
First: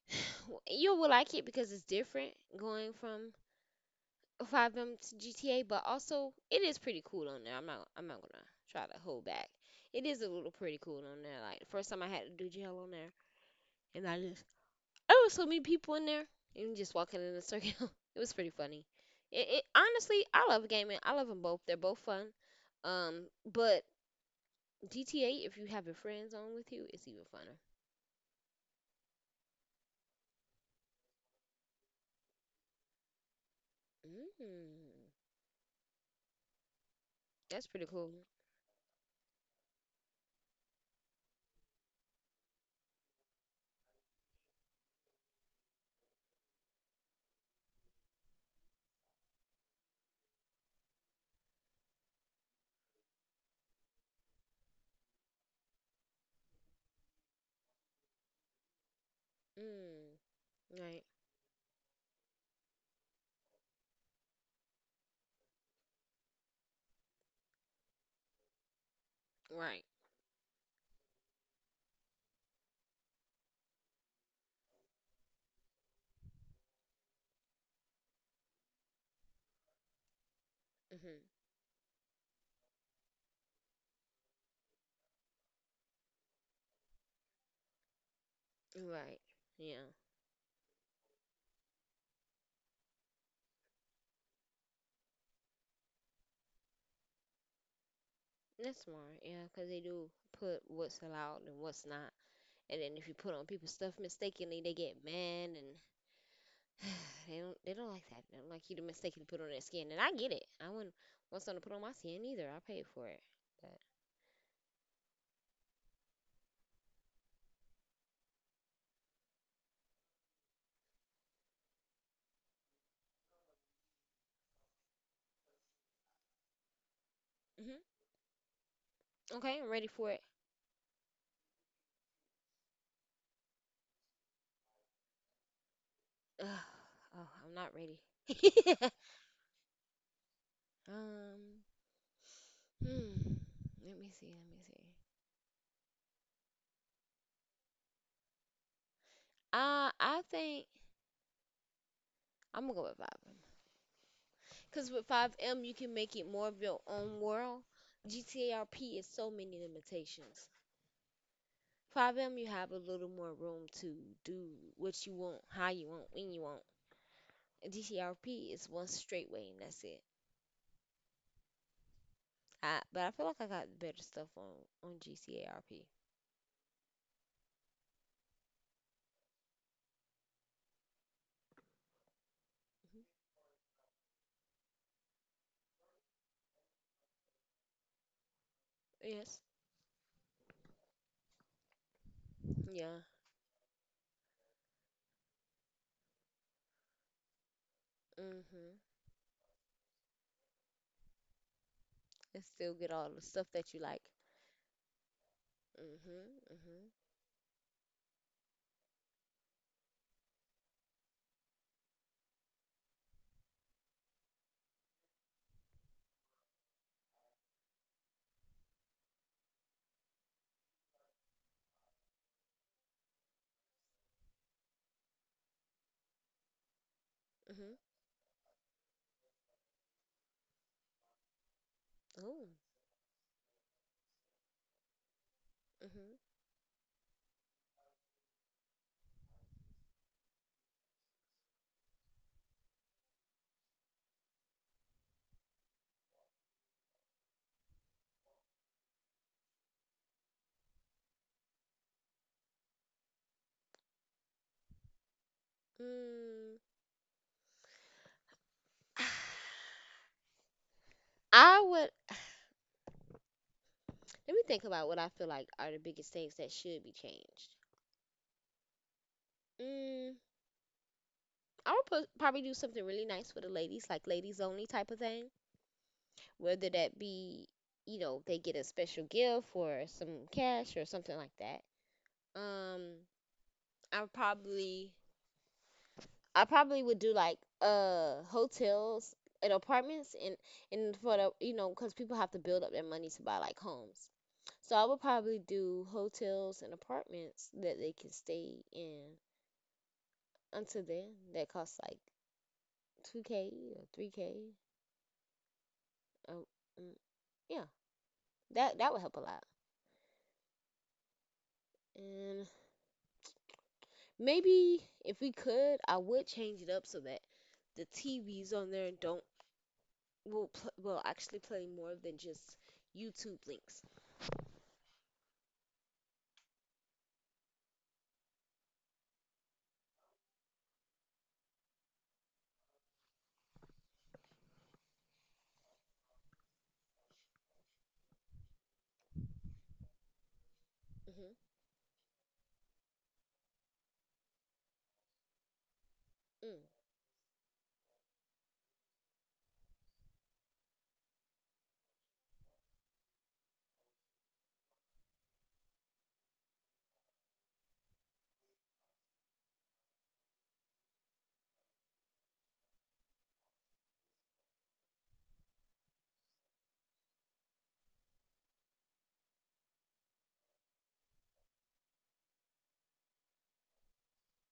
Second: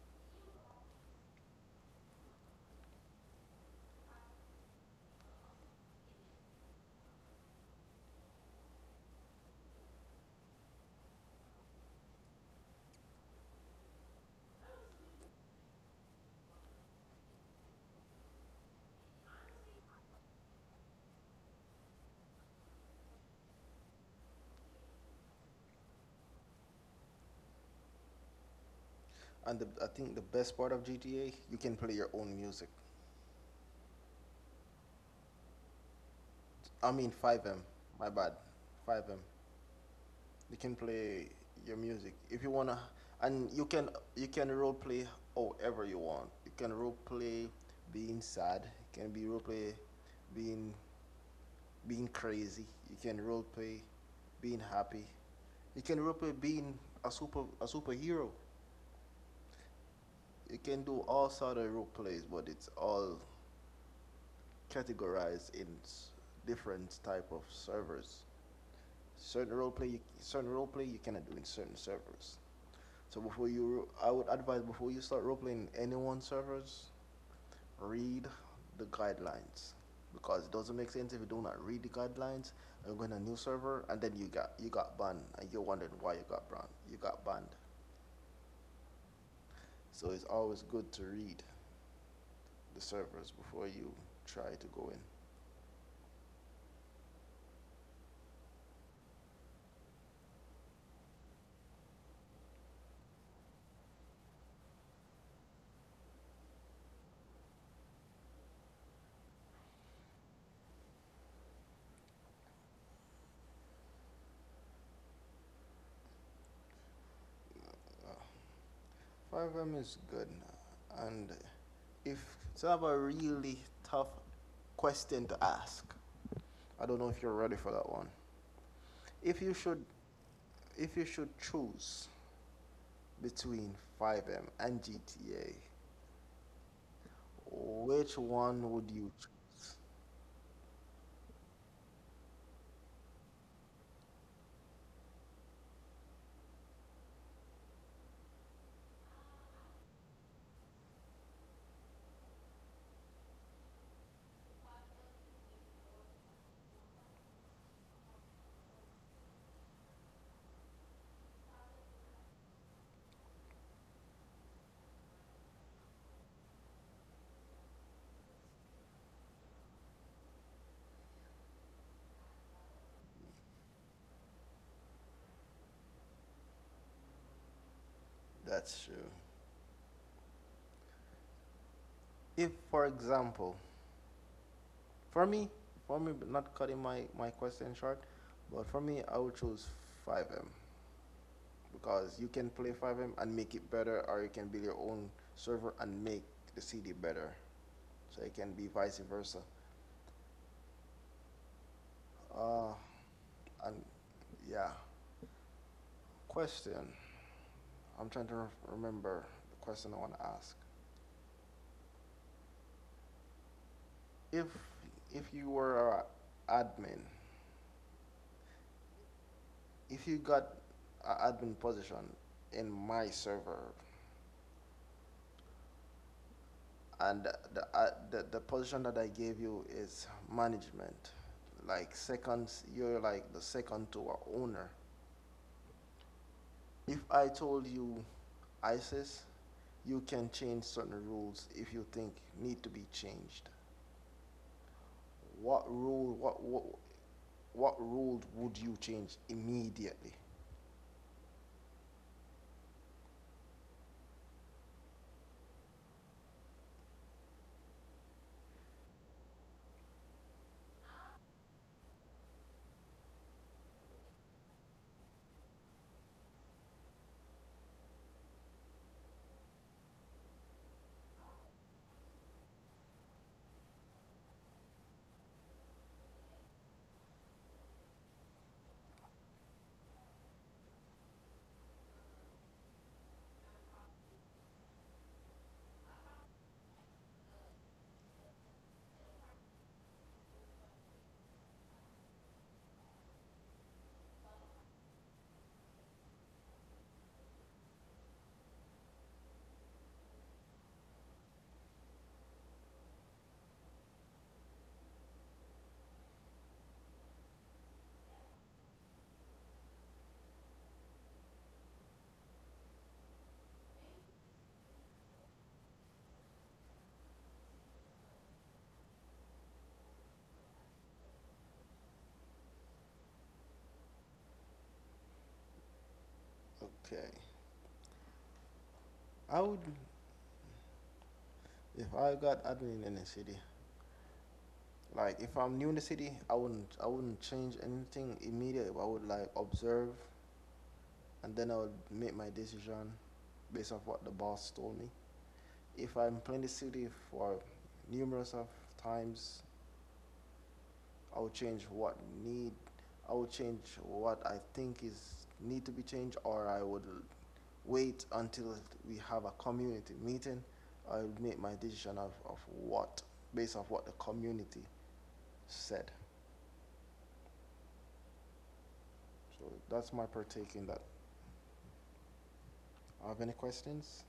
[SIGHS] you will like it because it's different going from five M to G T A, but also it is pretty cool on there. I'm not I'm not gonna try to hold back. It is a little pretty cool on there. Like the first time I had to do jail on there, and I just... Oh, so many people in there, and just walking in a circle. [LAUGHS] It was pretty funny. It, it honestly, I love gaming. I love them both. They're both fun. Um, but G T A, if you have your friends on with you, it's even funner. And the, I think the best part of G T A, you can play your own music. Mm, I mean five M, that's pretty my cool. bad, five M. They can play your music if you wanna, and you can you can role play however you want. You can role play being sad. You can be role play being being crazy. You can role play being happy. You can role play being a super a superhero. Mm, You can do right, all sort of role plays, but it's all categorized in different type of servers. Certain role play, you, right, Certain role play you cannot do in certain servers. So before you, I would advise before you start role playing anyone's servers, read the guidelines, because it doesn't make sense if you hmm do not read the guidelines and go in a new server and then you got you got banned and you're wondering why you got banned. You got banned. right. Yeah. So it's always good to read the servers before you try to go in. That's smart, yeah, 'cause they do put what's allowed and what's not, and then if you put on people's stuff mistakenly, they get mad and [SIGHS] they don't they don't like that. They don't like you to mistakenly put on their skin, and I get it. I wouldn't want someone to put on my skin either. I paid for it, but... Uh, five M is good now. And if it's have a really tough question to ask, I don't know if you're ready for that hmm. one. If you Okay, should, I'm ready for it. if you should choose between five M and G T A, [SIGHS] Ugh. Oh, I'm not ready. which one would you [LAUGHS] choose? um, hmm. Let me see. Let me see. Uh, I think I'm gonna go with five. Because with five M, you can make it more of your own world. G T A R P is so many limitations. five M, you have a little more room to do what you want, how you want, when you want. And G T A R P is one straight way, and that's it. I, but I feel like I got better stuff on, on G T A R P. That's true. If, for Mhm. example, for me, For me, not cutting my my question short, but for me, I would Yes. choose five M, because you can play Yeah. five M and make it better, or you can build your own server and make the C D better. So it can be Hmm. vice versa. And still Uh, get all the stuff that you and like. yeah, Mm-hmm. question. I'm trying to remember the question I want to ask. If if you were a admin, if you got an admin position in my server, and the the, Hmm. uh, the the position that I gave you is management, like Mm-hmm. Ooh. seconds, you're like the second to our owner. If I told you, Isis, you can change certain rules if you think need to be changed, what rule, what, what, what rule would you change immediately? Hmm. Mm. [SIGHS] I would... let me think about what I feel like are the biggest things that should be changed. Mm, I would put, probably do something really nice for the ladies, like ladies only type of thing. Whether that be, you know, they get a special gift or some cash or something like that. Um, I would probably, I probably would do like uh hotels and apartments, and and for the, you know, because people have to build up their money to buy like homes. So I would probably do hotels and apartments that they can stay in until then that costs like two k or three k. Oh, mm, yeah, that that would help a lot. And maybe if we could, I would change it up so that the tvs on there don't... will pl- will actually play more than just youtube links. Okay. I would, if I got admin in the city, like if I'm new in the city, I wouldn't, I wouldn't change anything immediately. I would like observe, hmm and then I would make my decision based off what the boss told me. If I'm mm. playing the city for numerous of times, I would change what need, I would change what I think is need to be changed, or I would wait until we have a community meeting. I will make my decision of, of what, based off what the community said. So that's my partake in that. Have any questions?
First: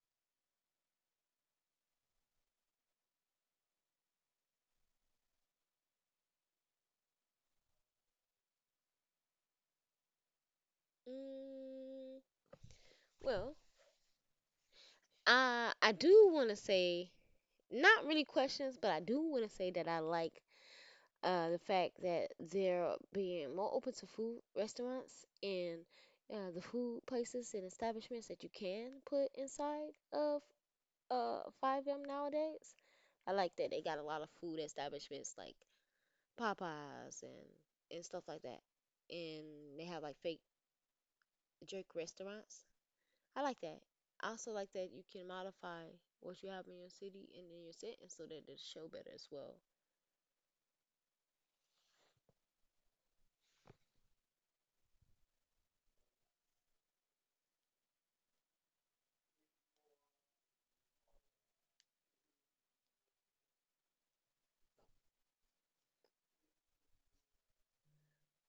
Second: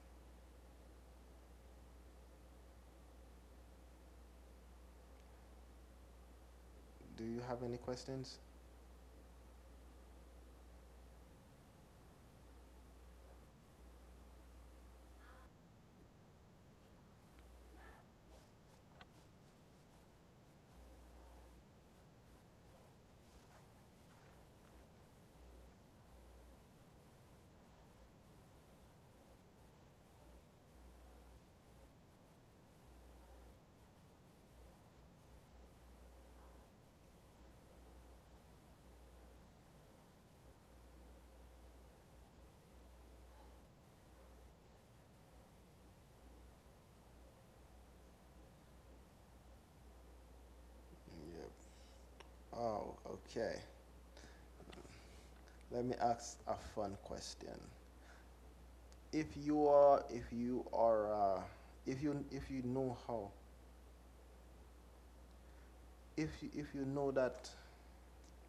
Do you have any questions? Mm, well, I i do want to say, not really questions, but I do want to say that I like uh, the fact that they're being more open to food restaurants, and uh, the food places and establishments that you can put inside of, uh, Five M nowadays. I like that they got a lot of food establishments like Popeyes and and stuff like that, and they have like fake jerk restaurants. I like that. I also like that you can modify what you have in your city and in your sentence so that it show better as well. Yep. Oh, okay. Let me ask a fun question. If you are, if you are, uh, if you if you know how, if you, If you know that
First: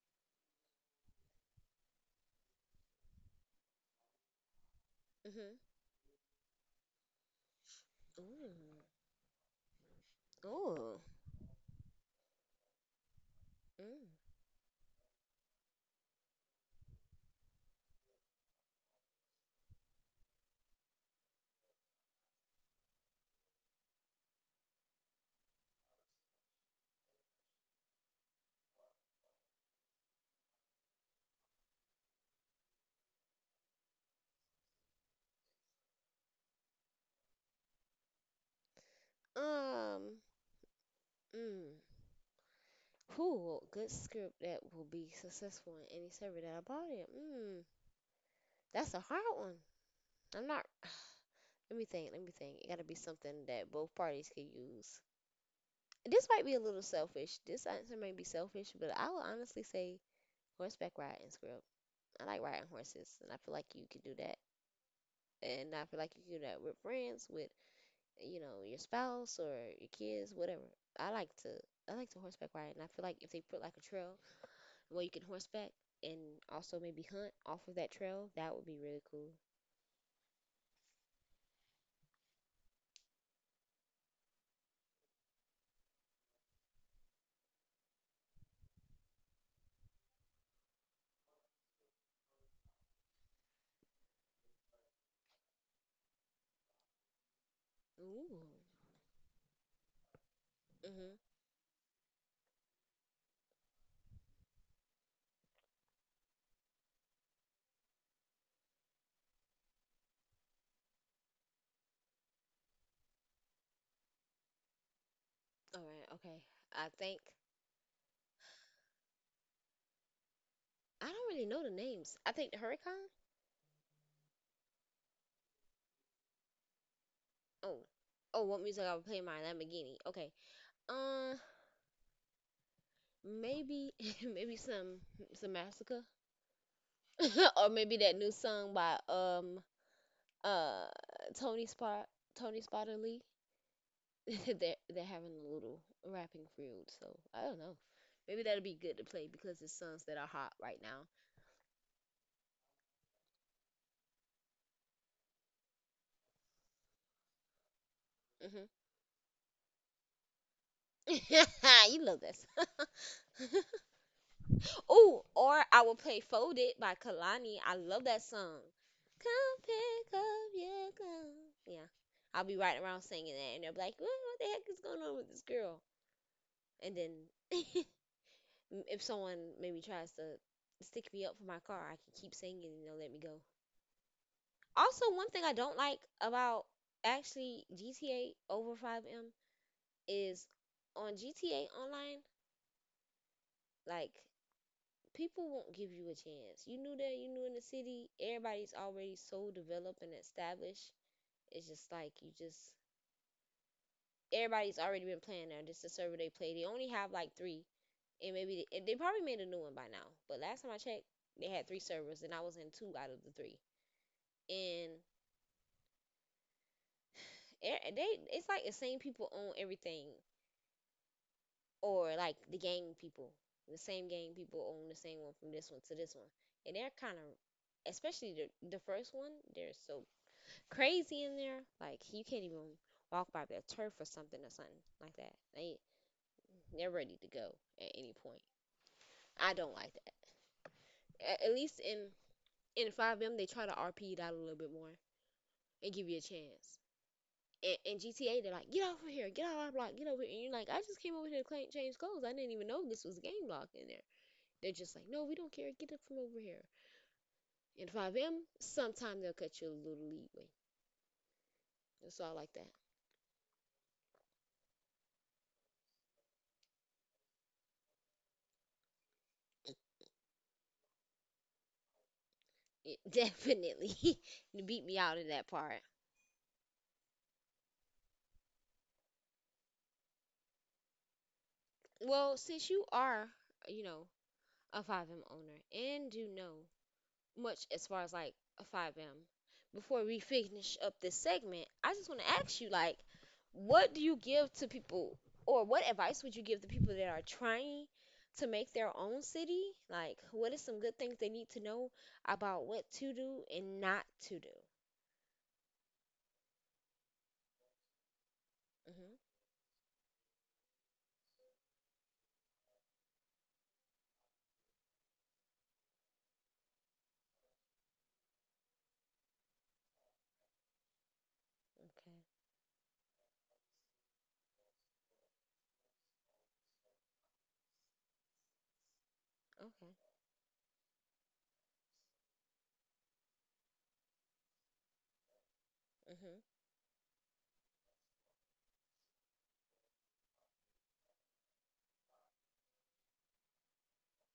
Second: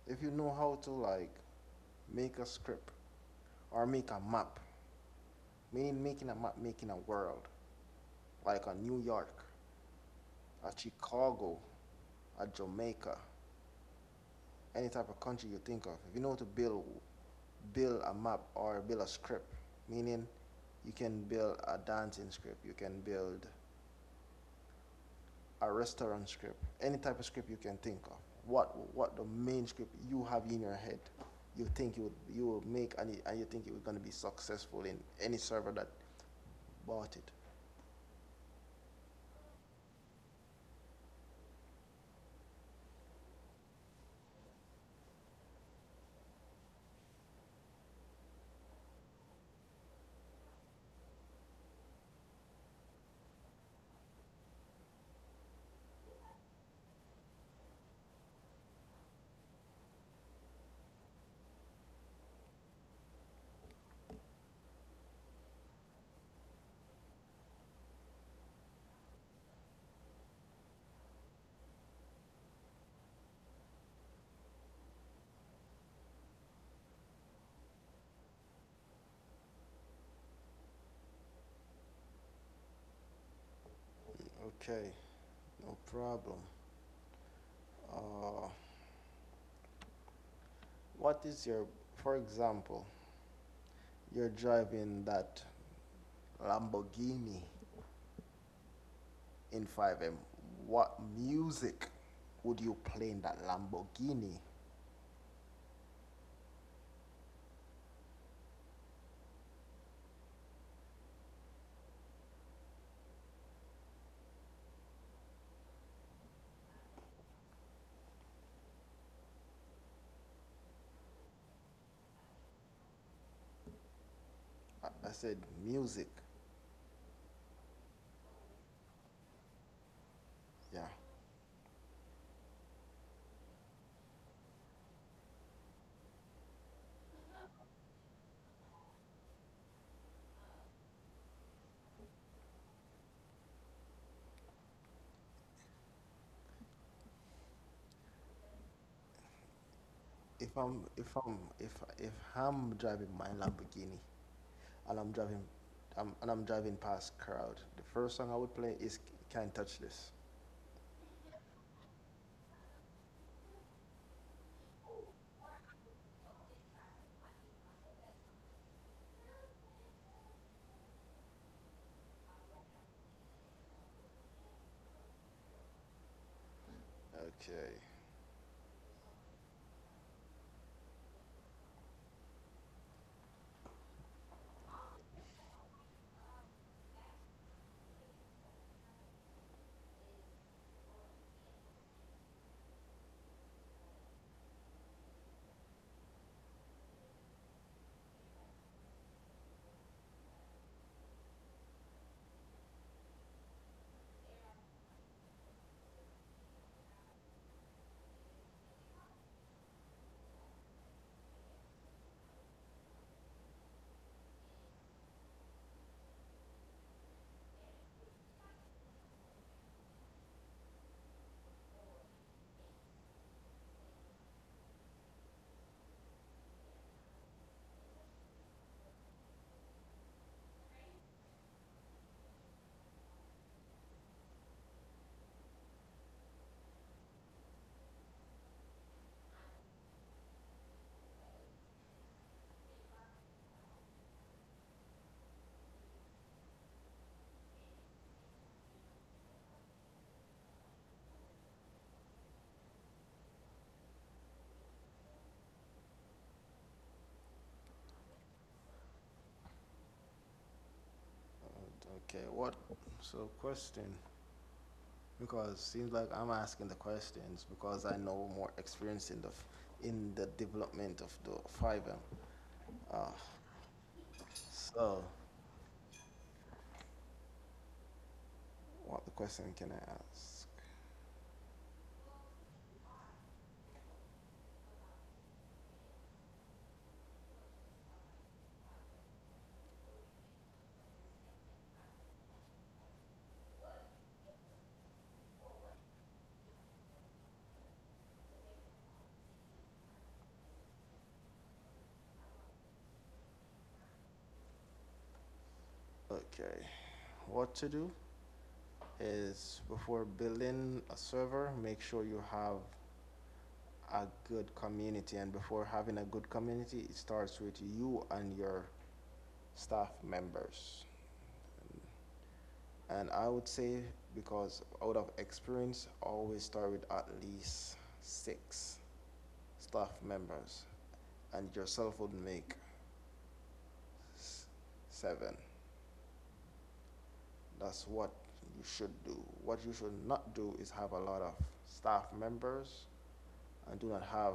if you know how to like make a script or make a map, Mhm. meaning making a map, making a world, like a Ooh. New York, a Ooh. Chicago, a Jamaica, Mm. any type of country you think of. If you know how to build build a map or build a script, meaning you can build a dancing script, you can build a restaurant script, any type of script you can think of. What what the main script you have in your head, you think you would you will make, and you, and you think you're going to be successful in any server that bought it. Um, mm, cool, good script that will be successful in any server that I bought it. Mm, that's a hard one. I'm not. [SIGHS] Let me think. Let me think. It got to be something that both parties can use. This might be a little selfish. This answer may be selfish, but I would honestly say horseback riding script. I like riding horses, and I feel like you can do that. And I feel like you can do that with friends, with you know your spouse or your kids, whatever. I like to. I like to horseback ride, and I feel like if they put like a trail... well, you can horseback and also maybe hunt off of that trail. That would be really cool. Okay, no problem. Uh, what is your, for example, you're driving that Lamborghini Ooh. in five M. What Mhm. music would you play in that Lamborghini? All right. Okay. I think... I don't really know the names. I think the Huracan. I, I said music. Oh. Oh, what music I would play in my Lamborghini? Okay. Yeah. Uh, maybe [LAUGHS] maybe some some Massacre, [LAUGHS] or maybe that new song by um uh Tony Spot, Tony Spotter Lee. [LAUGHS] they're they're having a little rapping field, so I don't know. Maybe that'll be good to play because it's songs that are hot If I'm right if now. I'm if if I'm driving my Lamborghini and I'm driving I'm, and I'm driving past crowd, the first song I would Hmm. play is "Can't Touch This." [LAUGHS] You love this. Ooh, [LAUGHS] or I will play "Folded" by Kalani. I love that song. Come pick up your gun. Yeah, I'll be riding around singing that, and they'll be like, "What, what the heck is going on with this girl?" And then [LAUGHS] Okay. if someone maybe tries to stick me up for my car, I can keep singing and they'll let me go. Also, one thing I don't like about actually G T A over five M is on G T A Online, like people won't give you a chance. You knew that, you knew in the city, everybody's already so developed and established. It's just like you just... everybody's already been playing there. This is the server they play. They only have like three, and maybe they, they probably made a new one by now. But last time I checked, they had three servers, and I was in two out of the three. And e- they, it's like the same people own everything, or like the gang people, the same gang people own the same one from this one to this one, and they're kind of, especially the the first one, they're so crazy in there. Like you can't even walk by their turf or something or something like that. They they're ready to go at any point. I don't like that. A- At least in in five M they try to R P it out a little bit more and give you a chance. In, in G T A they're like, get over here, get out of our block, get over here, and you're like, I just came over here to clean, change clothes. I didn't even know this was a game block in there. They're just like, no, we don't care. Get up from over here. In five M, sometimes they'll cut you a little leeway. Uh, That's okay. all. I What? like that. So question. Because it seems like I'm asking the questions because I know more experience in the f- in the development of the fiber. It Uh, definitely [LAUGHS] beat me so out in that part. what the question can I ask? Well, since you are, you know, a five M owner and do know much as far as like a five M. Before we finish up this segment, I just want to ask you like, what do you give to people, or what advice would you give to people that are trying to make their own city? Like, what is some good things they need to know about what to do and not to do? Okay, what to do Hmm. is before building a server, make sure you have a good community, and before having a good community, it starts with you and your staff members. Okay. And I would say because out of experience, always start with at least six staff Okay. members, and yourself would make seven. Hmm. That's what you should do. What you should not do is have a lot of staff members and do not have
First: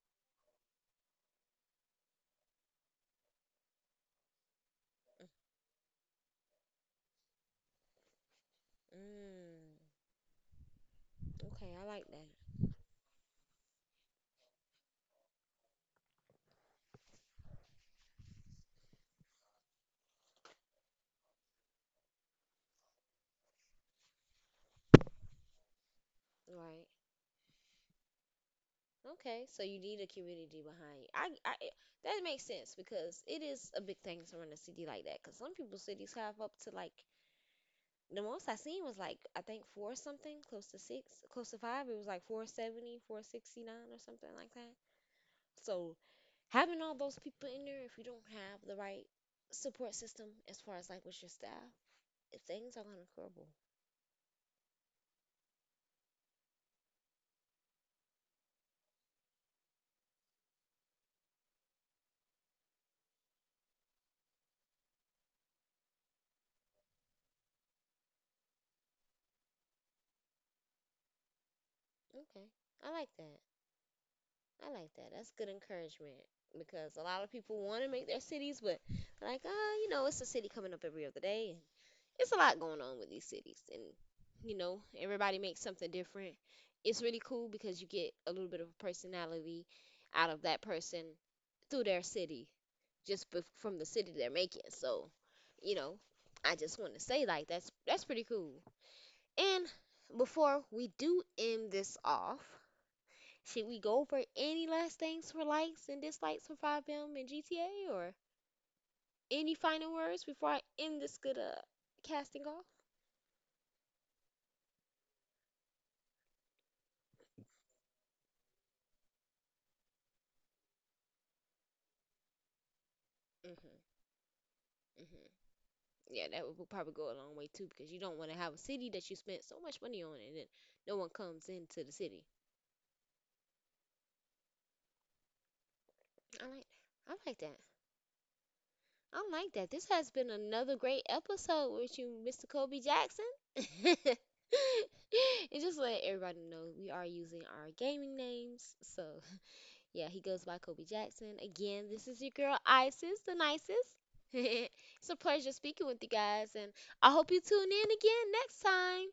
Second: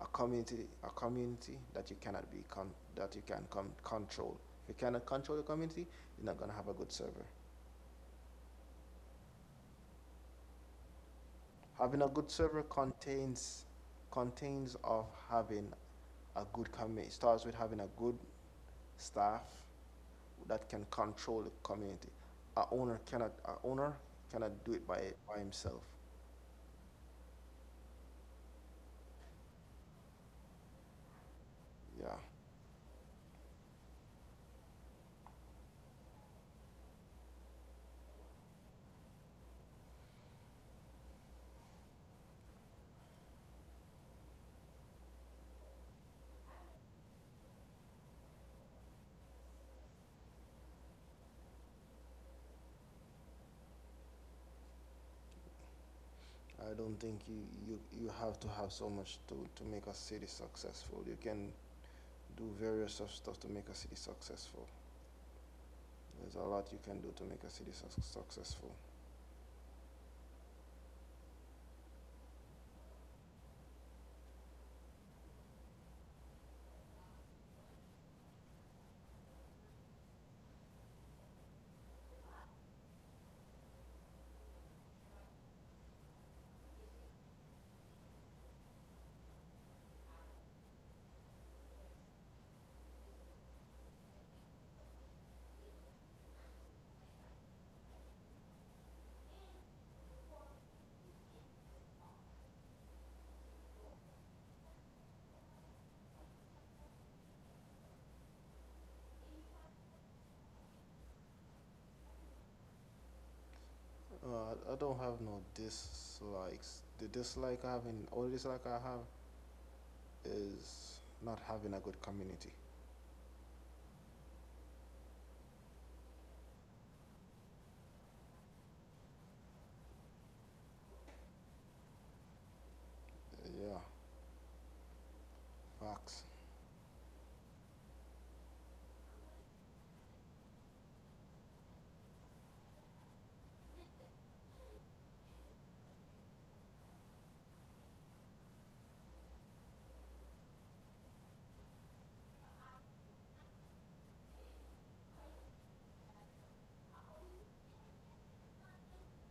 a community a community that you cannot be con- that you can con- control. If you cannot control the community, you're not gonna have a good server. Mm. Okay. I Having a like that. good server contains contains of having a good community. It Starts with having a good staff that can control the community. A owner cannot, a owner cannot do it by, by himself. Right. Okay, so you need a community behind you. I, I, Yeah, that makes sense because it is a big thing to run a city like that. Because some people's cities have up to like, the most I seen was like I think four something, close to six, close to five. It was like four seventy, four sixty nine or something like that. So having all those people in there, if you don't have the right support system as far as like with your staff, if things are gonna crumble. I don't think you, you, you have to have so much to, to make a city successful. You can do various of stuff to make a city successful. There's a lot you can do to make a city suc successful. Okay, I like that. I like that. That's good encouragement because a lot of people want to make their cities, but like, ah, you know, it's a city coming up every other day. And it's a lot going on with these cities, and you know, everybody makes something different. It's really cool because you get a little bit of personality out of that person through their city, just bef- from the city they're making. So, you know, I just want to say like that's that's pretty cool. And before we do end this off, should we go over any last things for likes and dislikes for five M and G T A or any final words before I end this good uh, casting off? Uh, I don't have no dislikes. The dislike I have in, Only dislike I have is not having a good community. Mm-hmm, mm-hmm. Yeah, that would probably go a long way too because you don't want to have a city that you spent so much money on and then no one comes into the city. Uh, Yeah, facts. I like, I like that. I like that. This has been another great episode with you, Mister Kobe Jackson. [LAUGHS] And just let everybody know we are using our gaming names, so... Yeah, he goes by Kobe Jackson. Again, this is your girl Isis, the nicest. [LAUGHS] It's a pleasure speaking with you guys, and I hope you tune in again next time.